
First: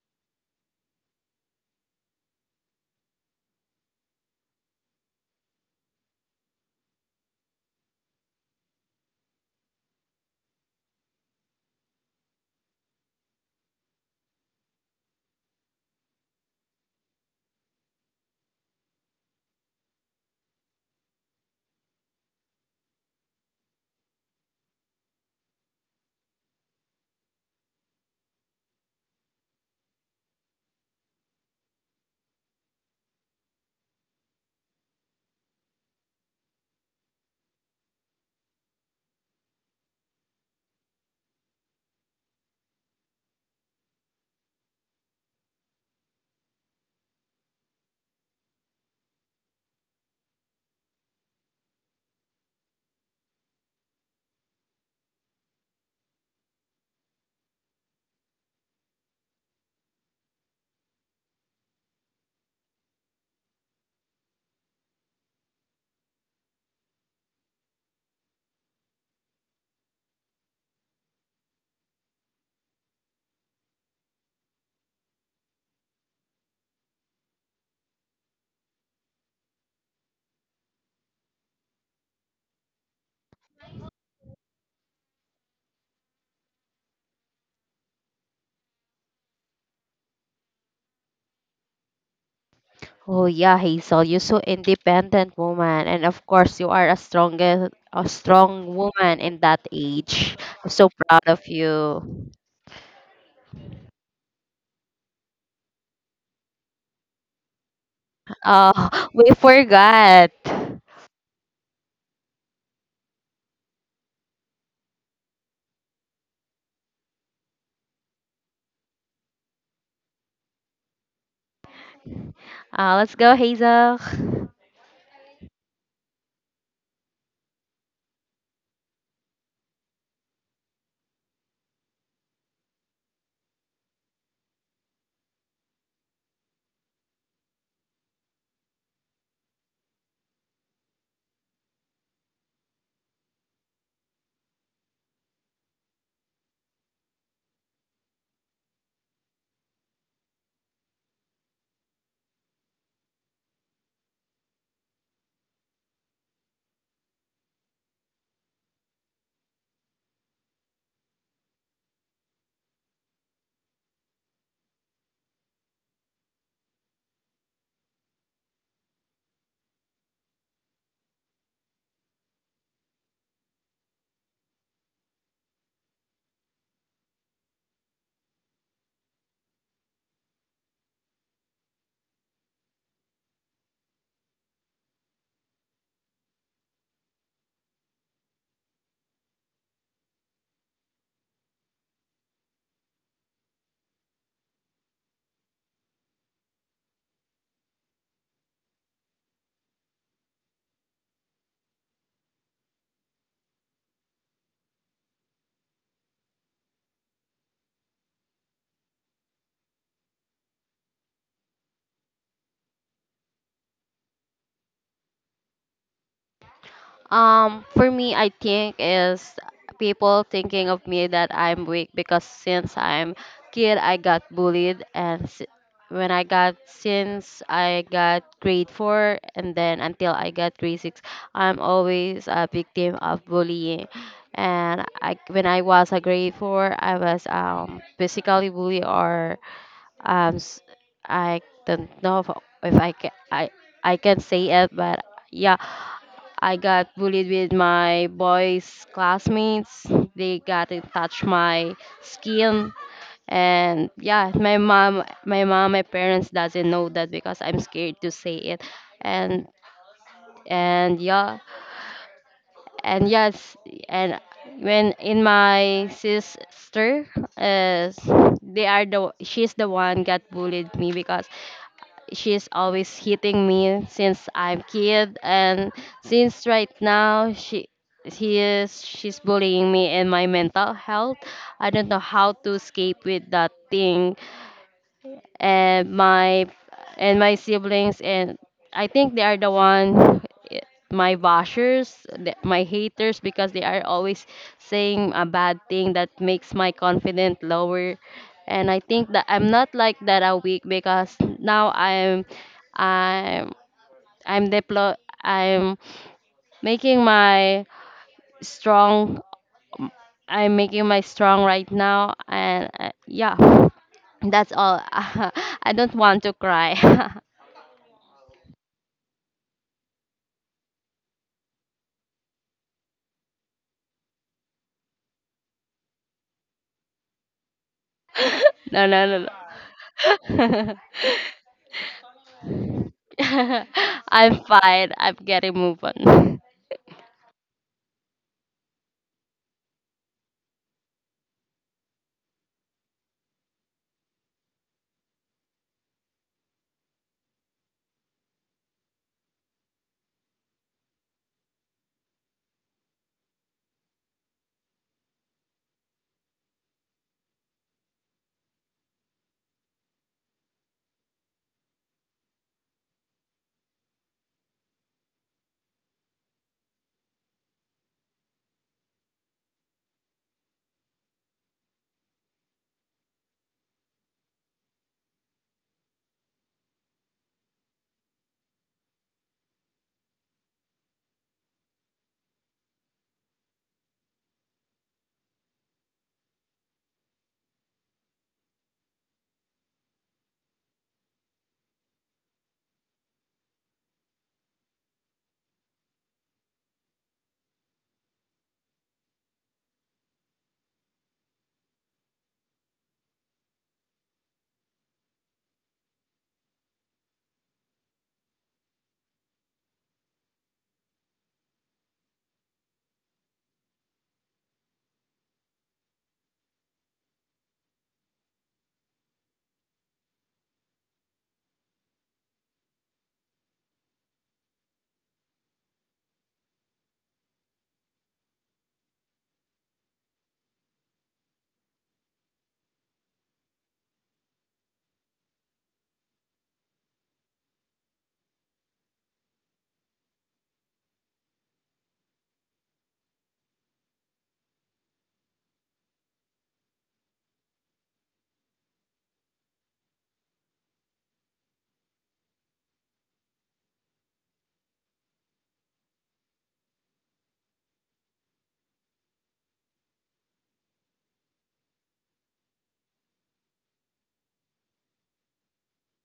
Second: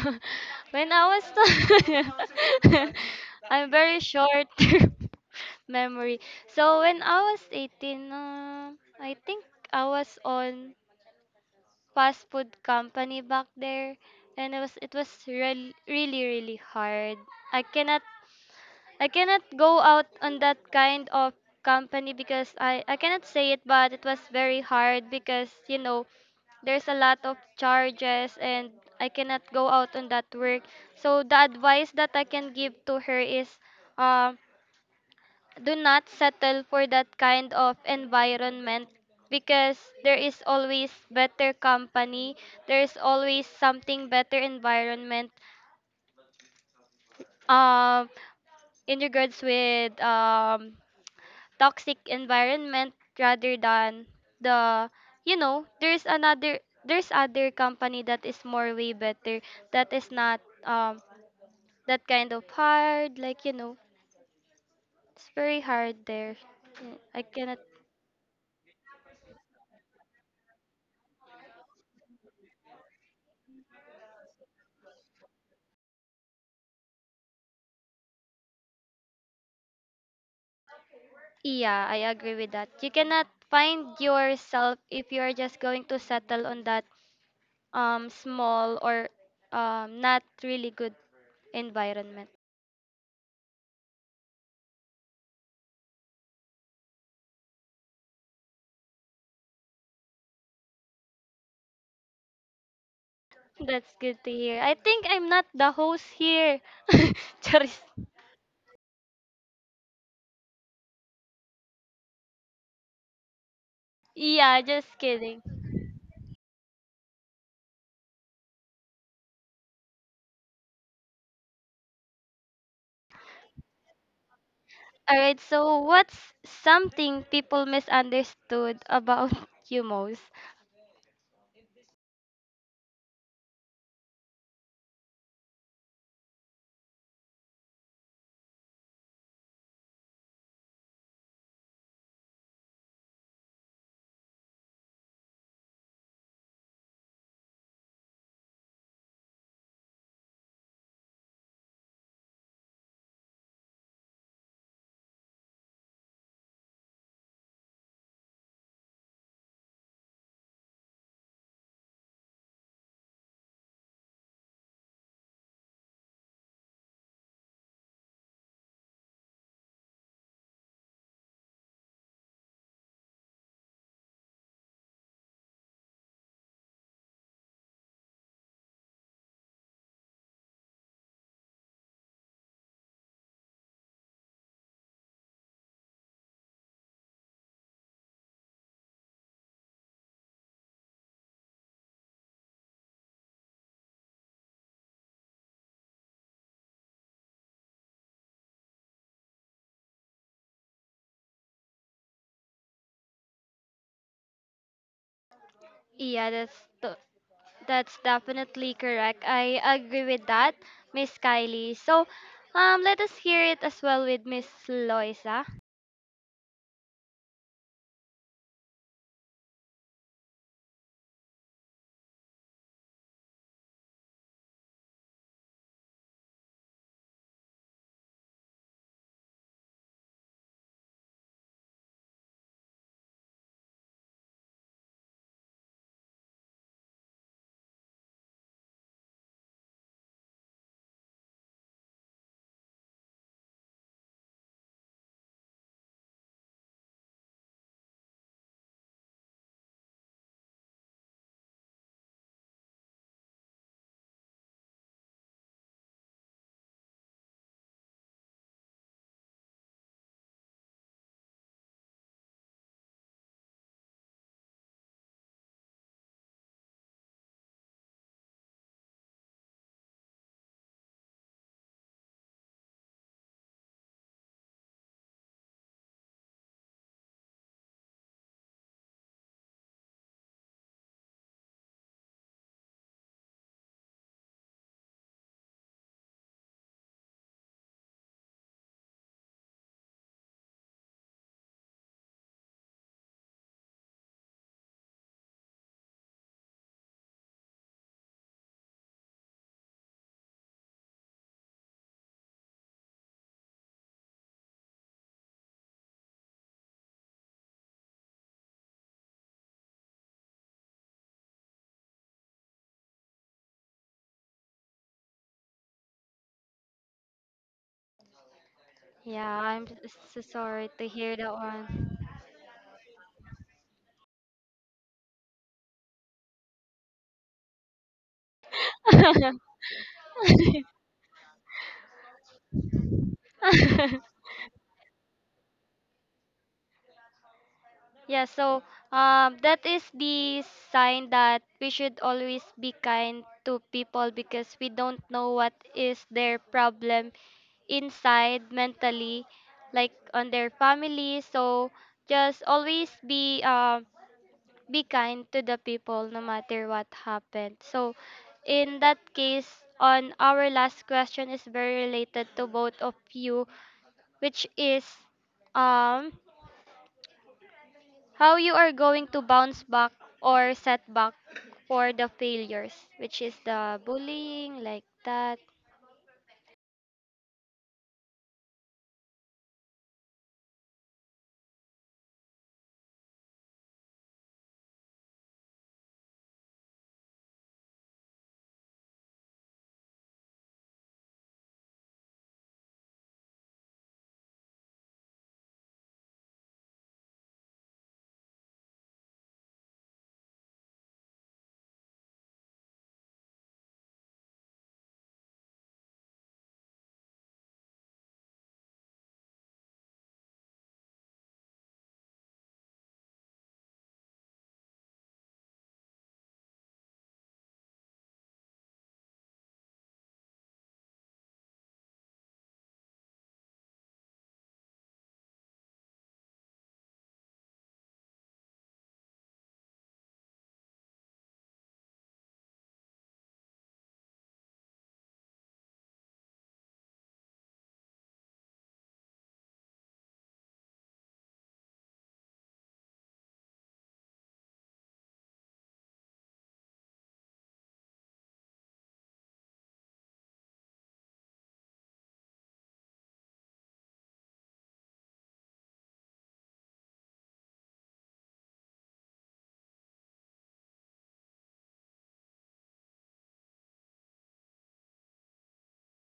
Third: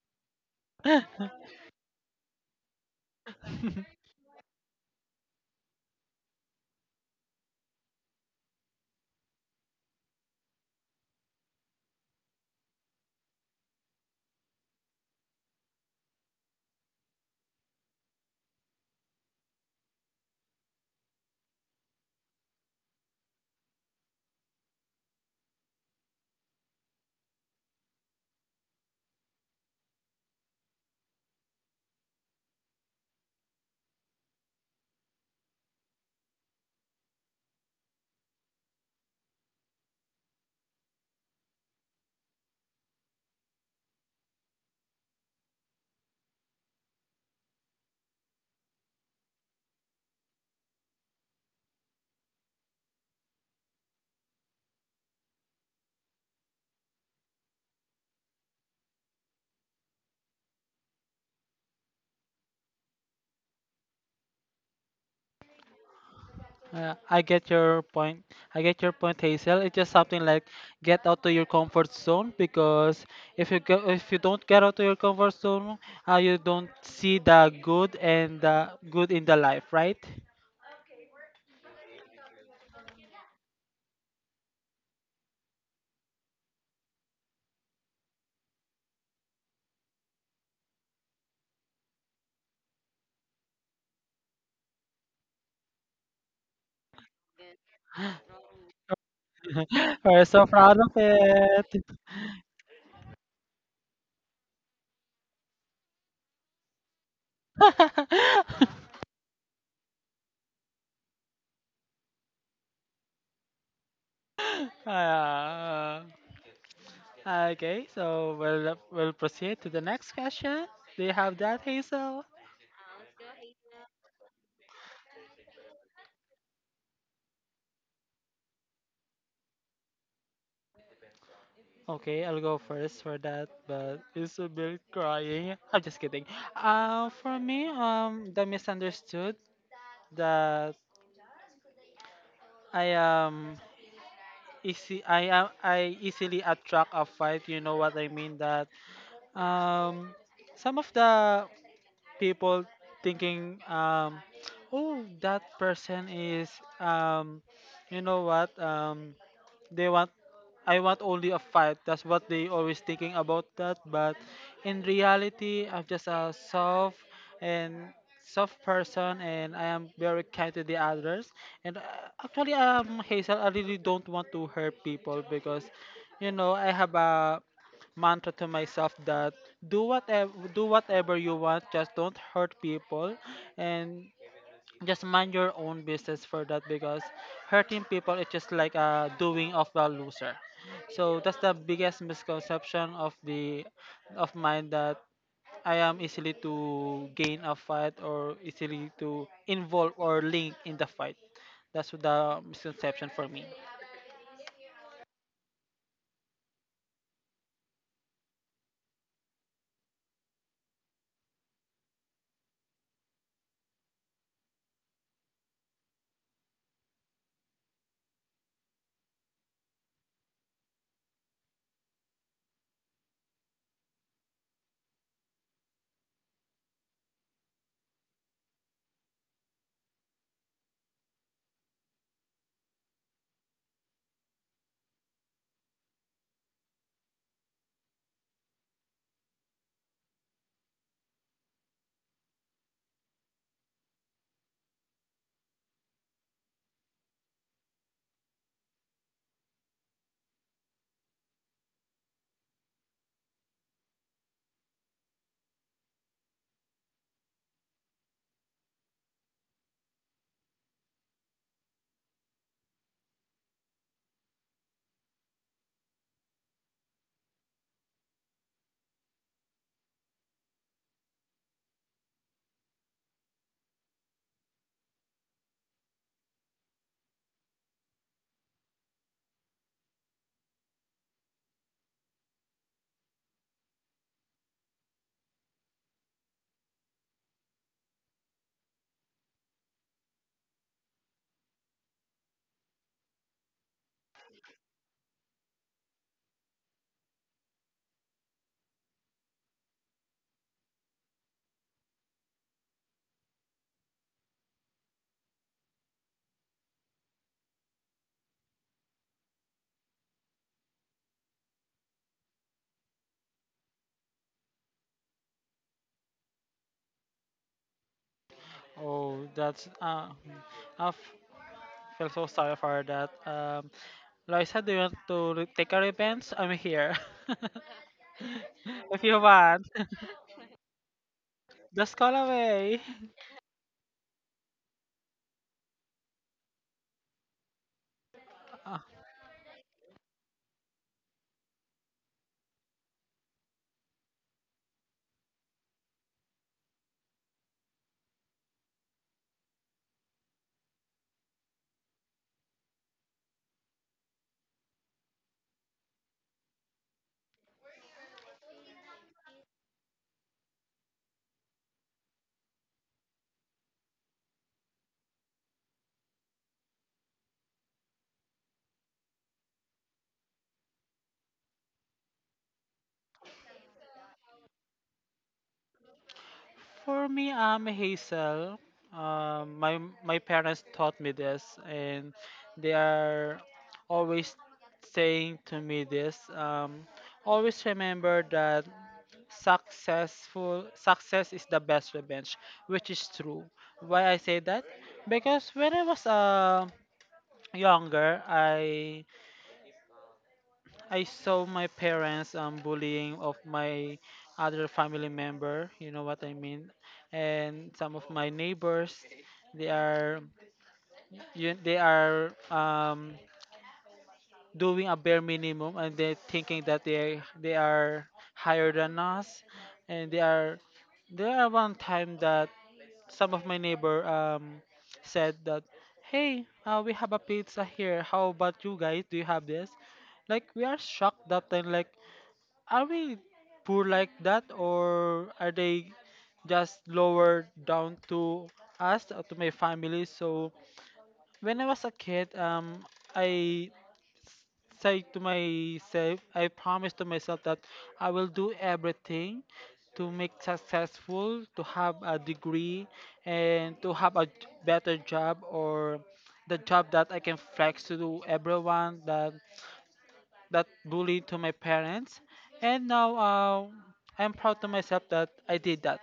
Speaker 1: When I was, I'm very short term memory. So when I was 18, I think I was on fast food company back there, and it was real, really really hard. I cannot, I cannot go out on that kind of company because I cannot say it, but it was very hard because you know there's a lot of charges and I cannot go out on that work. So the advice that I can give to her is, um do not settle for that kind of environment, because there is always better company, there is always something better environment, um in regards with, toxic environment, rather than the, you know, there's another, there's other company that is more way better, that is not, um that kind of hard, like you know, it's very hard there. Yeah, I
Speaker 2: I get
Speaker 1: cannot.
Speaker 2: your point. I get your point, Hazel. It's just something like get out of your comfort zone because if you don't get out of your comfort zone, you don't see the good in the life, right?
Speaker 1: Yeah, I agree with that. You cannot find yourself if you are just going to settle on that small or not really good environment.
Speaker 3: Oh yeah, Hazel, you're so independent woman, and of course you are a strong woman in that
Speaker 2: We're
Speaker 3: age.
Speaker 2: so
Speaker 3: I'm
Speaker 2: proud
Speaker 3: so
Speaker 2: of
Speaker 3: proud of
Speaker 2: it.
Speaker 3: you.
Speaker 1: That's good to hear. I think I'm not the host here. Charis.
Speaker 3: Oh, we forgot.
Speaker 1: Yeah, just kidding.
Speaker 2: Uh, okay, so we'll proceed to the next question. Do you have that, Hazel?
Speaker 3: Let's go, Hazel.
Speaker 1: All right, so what's something people misunderstood about you most?
Speaker 2: Okay, I'll go first for that, but Isabel crying. I'm just kidding. For me, the misunderstood that I am easy. I easily attract a fight. You know what I mean? That um, some of the people thinking, oh, that person is, um, you know what, they want, I want only a fight. That's what they always thinking about that. But in reality, I'm just a soft and soft person, and I am very kind to the others. And actually, Hazel, I really don't want to hurt people because, you know, I have a mantra to myself that do whatever you want, just don't hurt people and just mind your own business for that because hurting people is just like a doing of a loser. So that's the biggest misconception of the of mine that I am easily to gain a fight or easily to involve or link in the fight. That's the misconception for me.
Speaker 1: Yeah, that's t- that's definitely correct. I agree with that, Miss Kylie. So, let us hear it as well with Miss Loisa.
Speaker 3: For me, I think is people thinking of me that I'm weak because since I'm kid, I got bullied, when I got since I got grade four, and then until I got grade six, I'm always a victim of bullying. And when I was a grade four, I was basically bullied or um s- I don't know if I can say it, but yeah, I got bullied with my boys' classmates. They got to touch my skin. And yeah, my parents doesn't know that because I'm scared to say it. And yeah, and yes, and when in my sister, uh, they are the she's the one got bullied me because she's always hitting me since I'm kid. And since right now she he is she's bullying me in my mental health. I don't know how to escape with that thing. And my siblings, and I think they are the one, eh, my bashers, my haters, because they are always saying a bad thing that makes my confidence lower. And I think that I'm not like that a week because now I'm I'm deplo I'm making my strong I'm making my strong right now. And yeah, that's all. I don't want to cry.
Speaker 2: Oh,
Speaker 1: Yeah, I'm
Speaker 2: that's
Speaker 1: so sorry to
Speaker 2: uh,
Speaker 1: hear that one.
Speaker 2: Feel so sorry for that. Loisa, do you want to take a revenge? I'm here.
Speaker 3: No,
Speaker 2: If
Speaker 3: no, no,
Speaker 2: you
Speaker 3: no.
Speaker 2: want, just call away.
Speaker 3: I'm fine. I'm getting move on.
Speaker 1: Yeah, so
Speaker 2: Uh,
Speaker 1: that is the sign that we should always be kind to people because we don't know what is their problem inside mentally, like on their family. So just always be kind to the people no matter what happened. So, in that case, on our last question is very related to both of you, which is um how you are going to bounce back or set back for the failures, which is the bullying like that.
Speaker 2: for me, I'm Hazel. My parents taught me this, and they are always saying to me this. Always remember that success is the best revenge, which is true. Why I say that? Because when I was a younger, I saw my parents bullying of my other family member. You know what I mean? And some of my neighbors, they are they are doing a bare minimum, and they're thinking that they are higher than us, and they are there are one time that some of my neighbor said that hey, we have a pizza here, how about you guys, do you have this, like we are shocked that time, like are we poor like that or are they just lower down to us, to my family. So when I was a kid, I say to myself, I promise to myself that I will do everything to make successful, to have a degree, and to have a better job or the job that I can flex to everyone that that bully to my parents. And now I'm proud to myself that I did that.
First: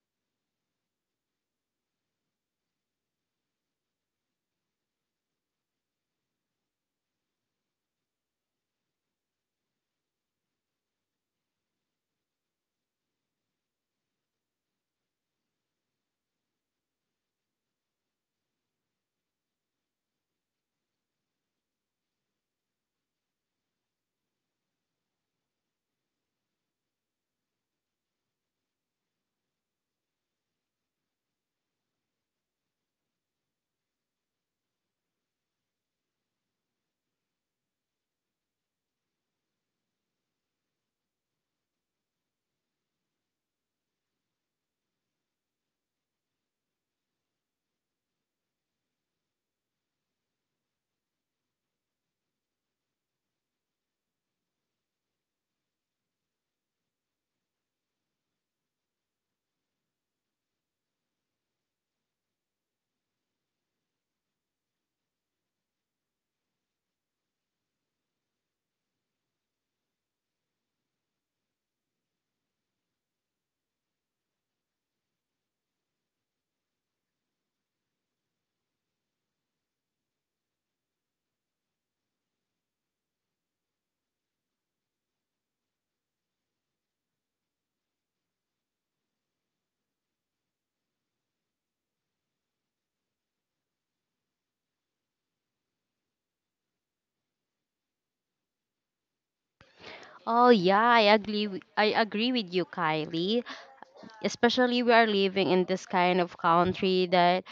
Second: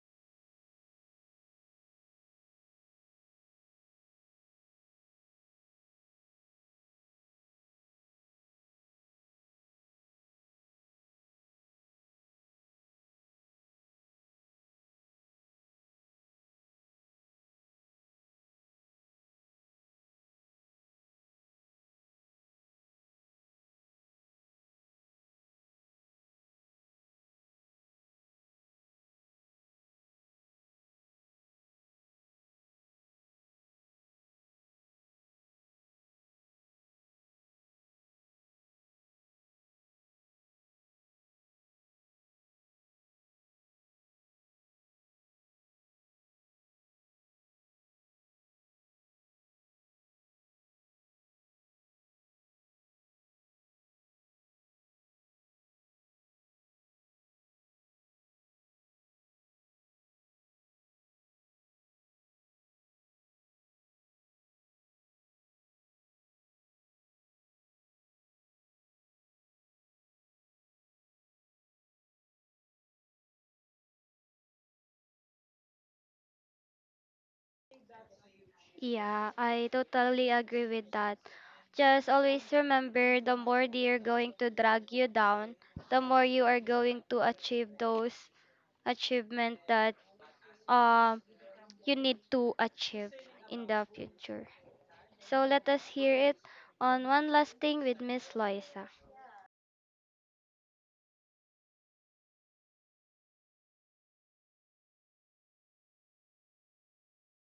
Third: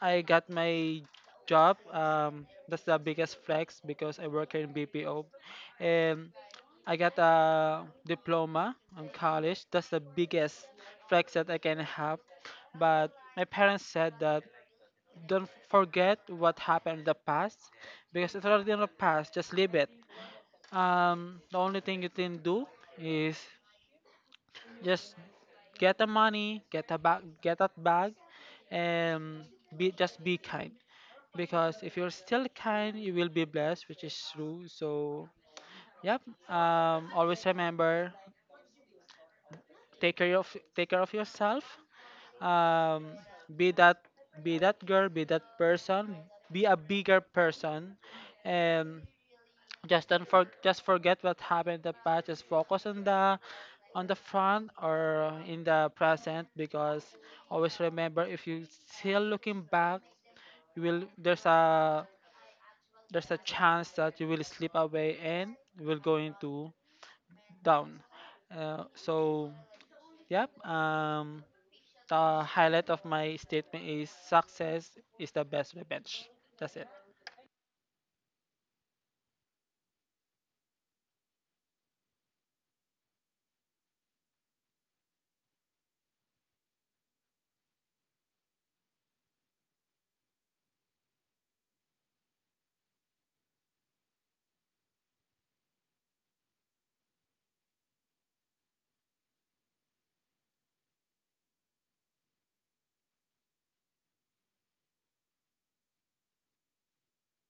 Speaker 2: I got my job. That's the biggest flex because I work here in BPO. And I got a diploma in college. That's the biggest flex that I can have. But my parents said that don't forget what happened in the past because it's already in the past. Just leave it. The only thing you can do is just get the money, get a bag, get that bag, and be just be kind. Because if you're still kind, you will be blessed, which is true. So, yep. Always remember, take care of take care of yourself. Um, be that be that girl, be that person, be a bigger person, and just don't for, just forget what happened in the past. Just focus on the front or in the present, because always remember, if you still looking back, you will there's a chance that you will slip away and you will go into down. So, yep. The highlight of my statement is success is the best revenge. That's it.
Speaker 1: Yeah, I totally agree with that. Just always remember the more they are going to drag you down, the more you are going to achieve those achievement that uh, you need to achieve in the future. So let us hear it on one last thing with Miss Loisa.
Speaker 3: Oh yeah, I agree. With you, Kylie. Especially we are living in this kind of country that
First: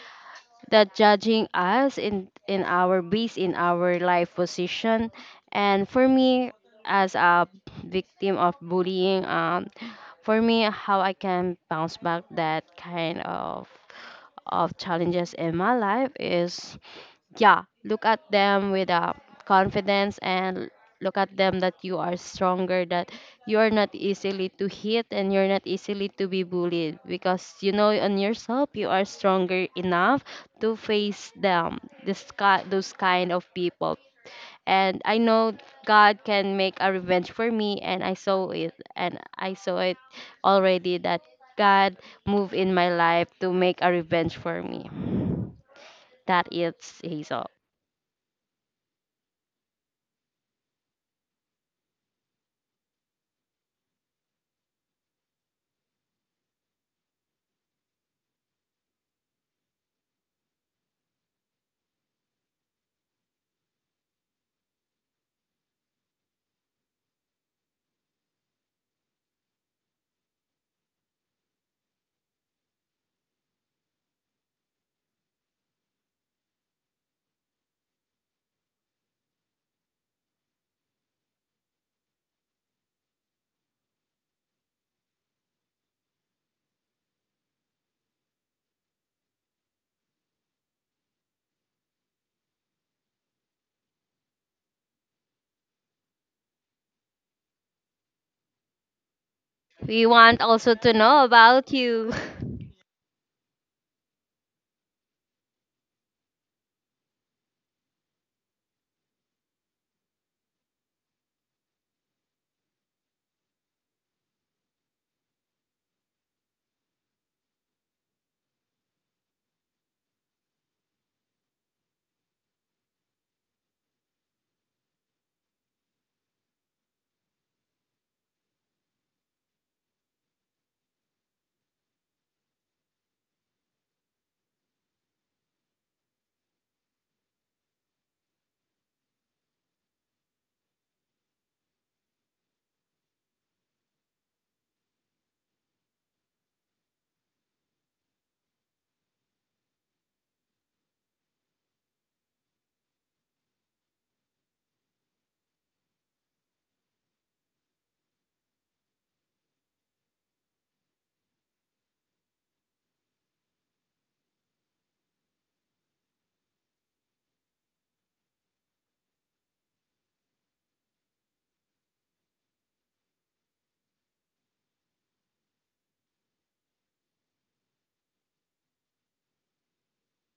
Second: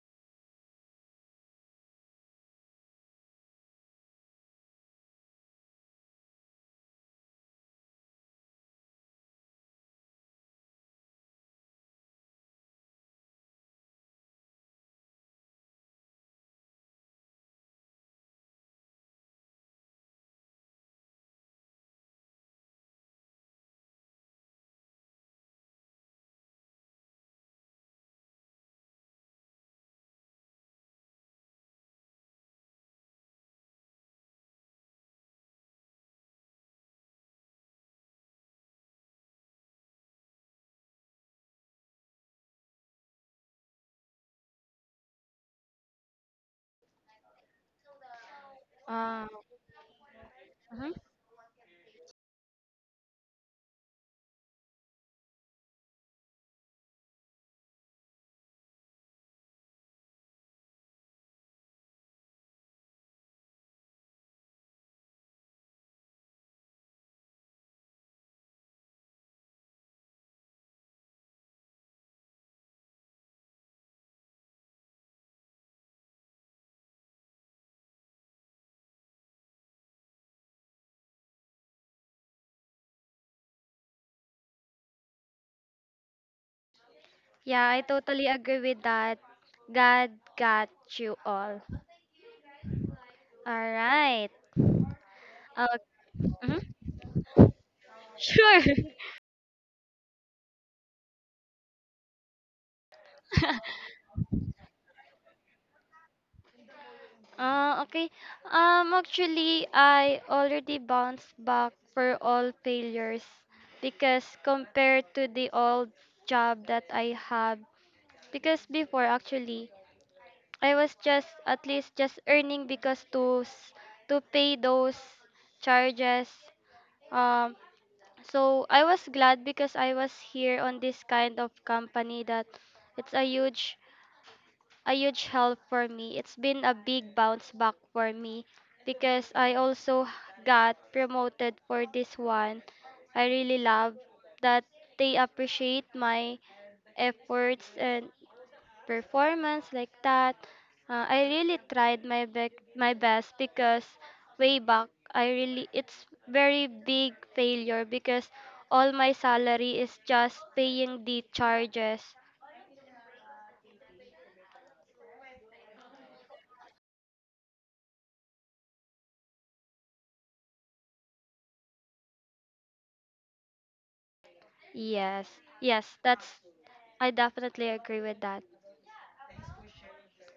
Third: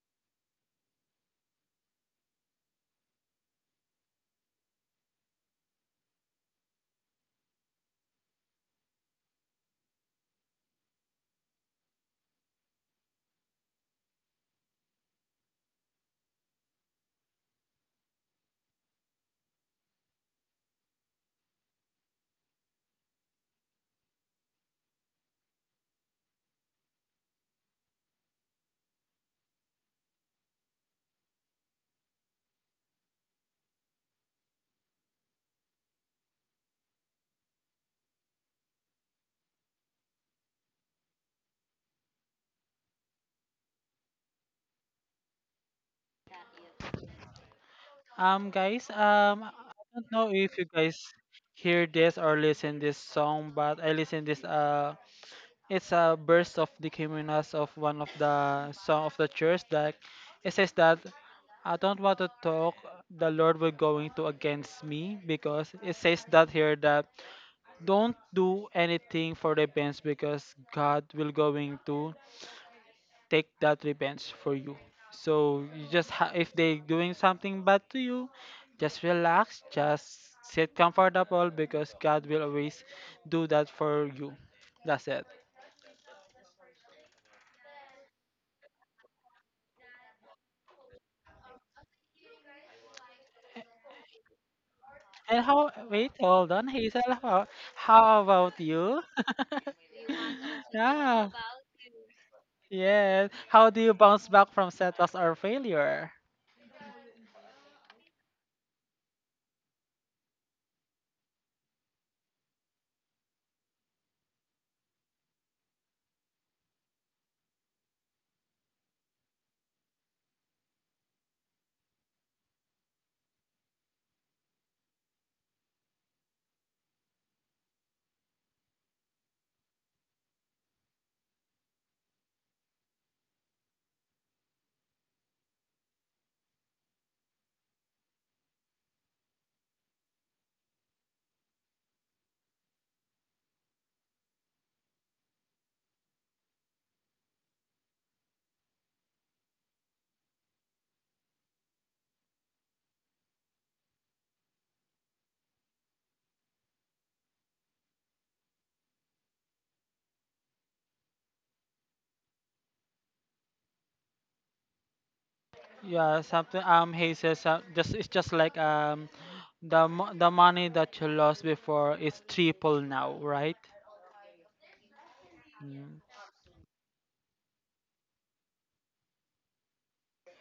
Speaker 3: judging us in our base in our life position. And for me, as a victim of bullying, for me, how I can bounce back that kind of challenges in my life is, yeah, look at them with confidence, and look at them that you are stronger, that you are not easily to hit and you're not easily to be bullied because you know on yourself you are stronger enough to face them, those kind of people. And I know God can make a revenge for me, and I saw it already that God move in my life to make a revenge for me. That is, Hazel.
Speaker 2: Guys,
Speaker 1: Uh,
Speaker 2: I don't know if you
Speaker 1: mhm.
Speaker 2: guys hear this or listen this song, but I listen this. It's a burst of the criminals of one of the song of the church that it says that I don't want to talk. The Lord will going to against me, because it says that here that don't do anything for revenge because God will going to take that revenge for you. So you just if they doing something bad to you, just relax, just sit comfortable because God will always do that for you. That's it.
Speaker 1: Yeah, I totally agree with that. God got you all. All right.
Speaker 2: And
Speaker 1: Uh,
Speaker 2: how? Wait, hold
Speaker 1: mhm.
Speaker 2: on, Hazel. How about
Speaker 1: Sure.
Speaker 2: you?
Speaker 3: We want also to know
Speaker 2: Yeah.
Speaker 3: about you.
Speaker 2: Yes. How do you bounce back from setbacks or failure?
Speaker 1: Okay. Actually, I already bounced back for all failures because compared to the old job that I have, because before actually, I was just at least just earning because to pay those charges. Um, so I was glad because I was here on this kind of company that it's a huge help for me. It's been a big bounce back for me because I also got promoted for this one. I really love that they appreciate my efforts and performance like that. I really tried my my best because way back I really it's very big failure because all my salary is just paying the charges.
Speaker 2: Yeah, something he says, just it's just like the the money that you lost before is triple now, right?
Speaker 1: Yes, yes,
Speaker 2: Mm.
Speaker 1: that's, I definitely agree with that.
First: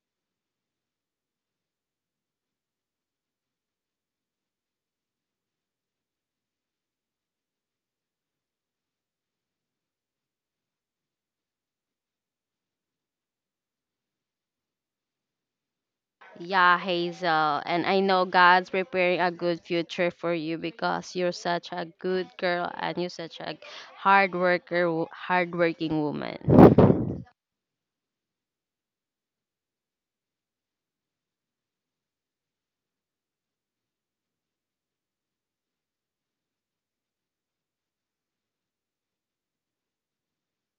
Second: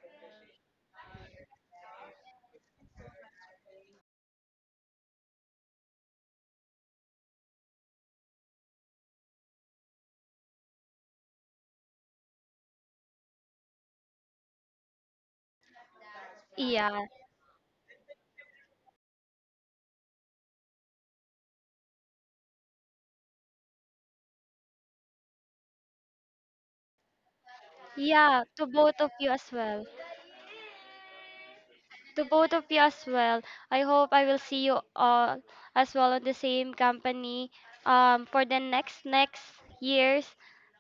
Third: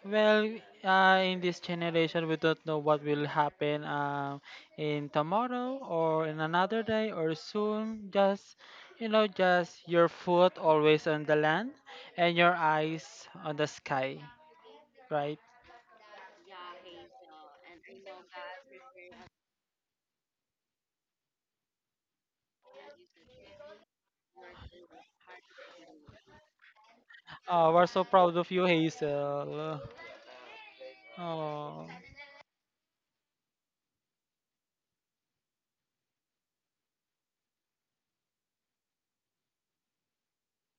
Speaker 2: Well, in this generation, we don't know what will happen, in tomorrow or in another day or soon. Just you know, just your foot always on the land and your eyes on the sky, right?
Speaker 3: Yeah,
Speaker 1: Yeah,
Speaker 3: Hazel. And I know God's preparing a good future for you because you're such a good girl and you're such a hardworking woman.
Speaker 2: Oh, we're so proud
Speaker 1: yeah,
Speaker 2: of
Speaker 1: to
Speaker 2: you,
Speaker 1: both of you as
Speaker 2: Hazel.
Speaker 1: well.
Speaker 2: Oh,
Speaker 1: To both of you as well. I hope I will see you all as well on the same company for the next next years.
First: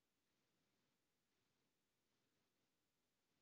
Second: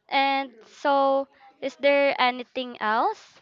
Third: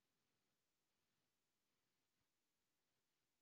Speaker 1: And so, is there anything else?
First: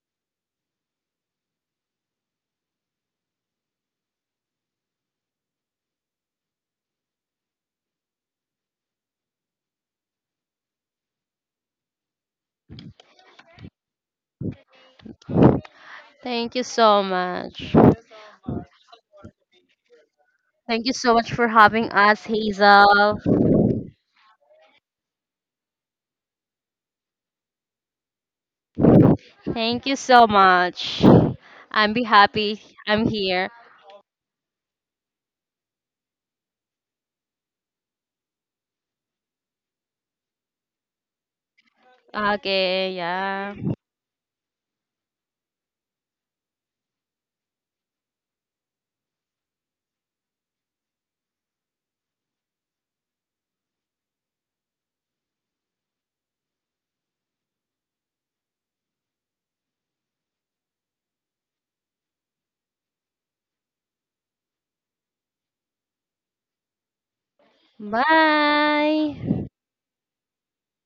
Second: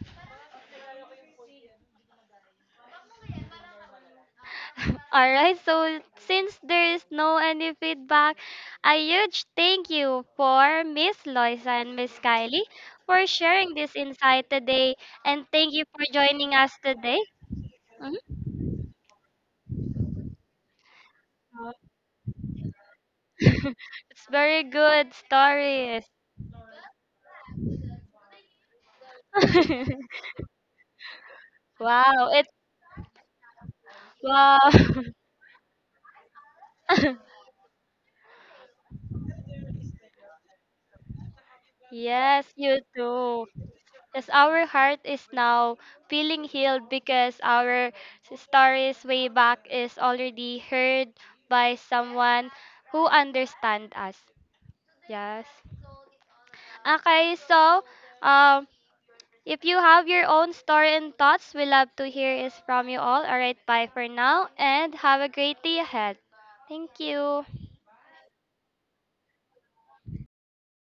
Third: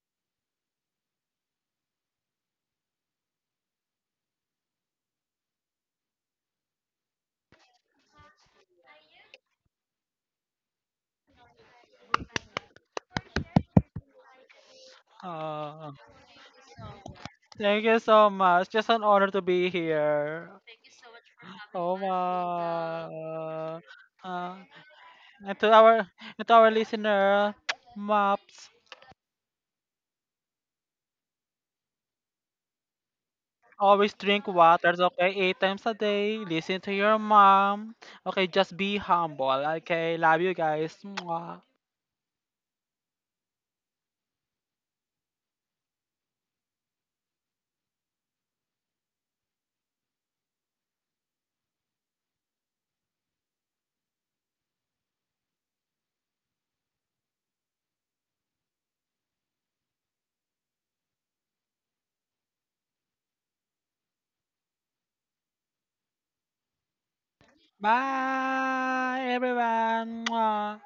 Speaker 1: All right, so since there is no any feedback, a huge thank you for Miss Loisa and Miss Kylie for sharing this insight today,
Speaker 2: oh.
Speaker 1: and thank you
Speaker 2: uh,
Speaker 1: for joining
Speaker 3: Thank you
Speaker 1: us
Speaker 3: so
Speaker 1: today.
Speaker 3: much.
Speaker 2: Thank you so
Speaker 1: Mhm.
Speaker 2: much. Just an honor to be here.
Speaker 3: Thank you so much for having
Speaker 2: Oh
Speaker 3: us, Hazel.
Speaker 2: my.
Speaker 1: It's
Speaker 2: Uh,
Speaker 1: very good
Speaker 2: and to
Speaker 1: stories.
Speaker 2: our and to our listener, mops.
Speaker 3: Thank you so much. I'm be
Speaker 1: Wow, it's
Speaker 3: happy I'm here.
Speaker 2: Always drink
Speaker 1: wow.
Speaker 2: waters, okay? 8 times a day. Listen to your mom. Okay, just be humble, okay? Love you guys. Mwah.
Speaker 1: Yes, you
Speaker 3: Okay,
Speaker 1: too.
Speaker 3: yeah.
Speaker 1: As our heart is now feeling healed because our stories way back is already heard by someone who understands us. Yes. Okay, so um, if you have your own story and thoughts, we love to hear is from you all. All right, bye for now and have a great day ahead. Thank you.
Speaker 2: Bye,
Speaker 3: Bye.
Speaker 2: everyone. Mwah.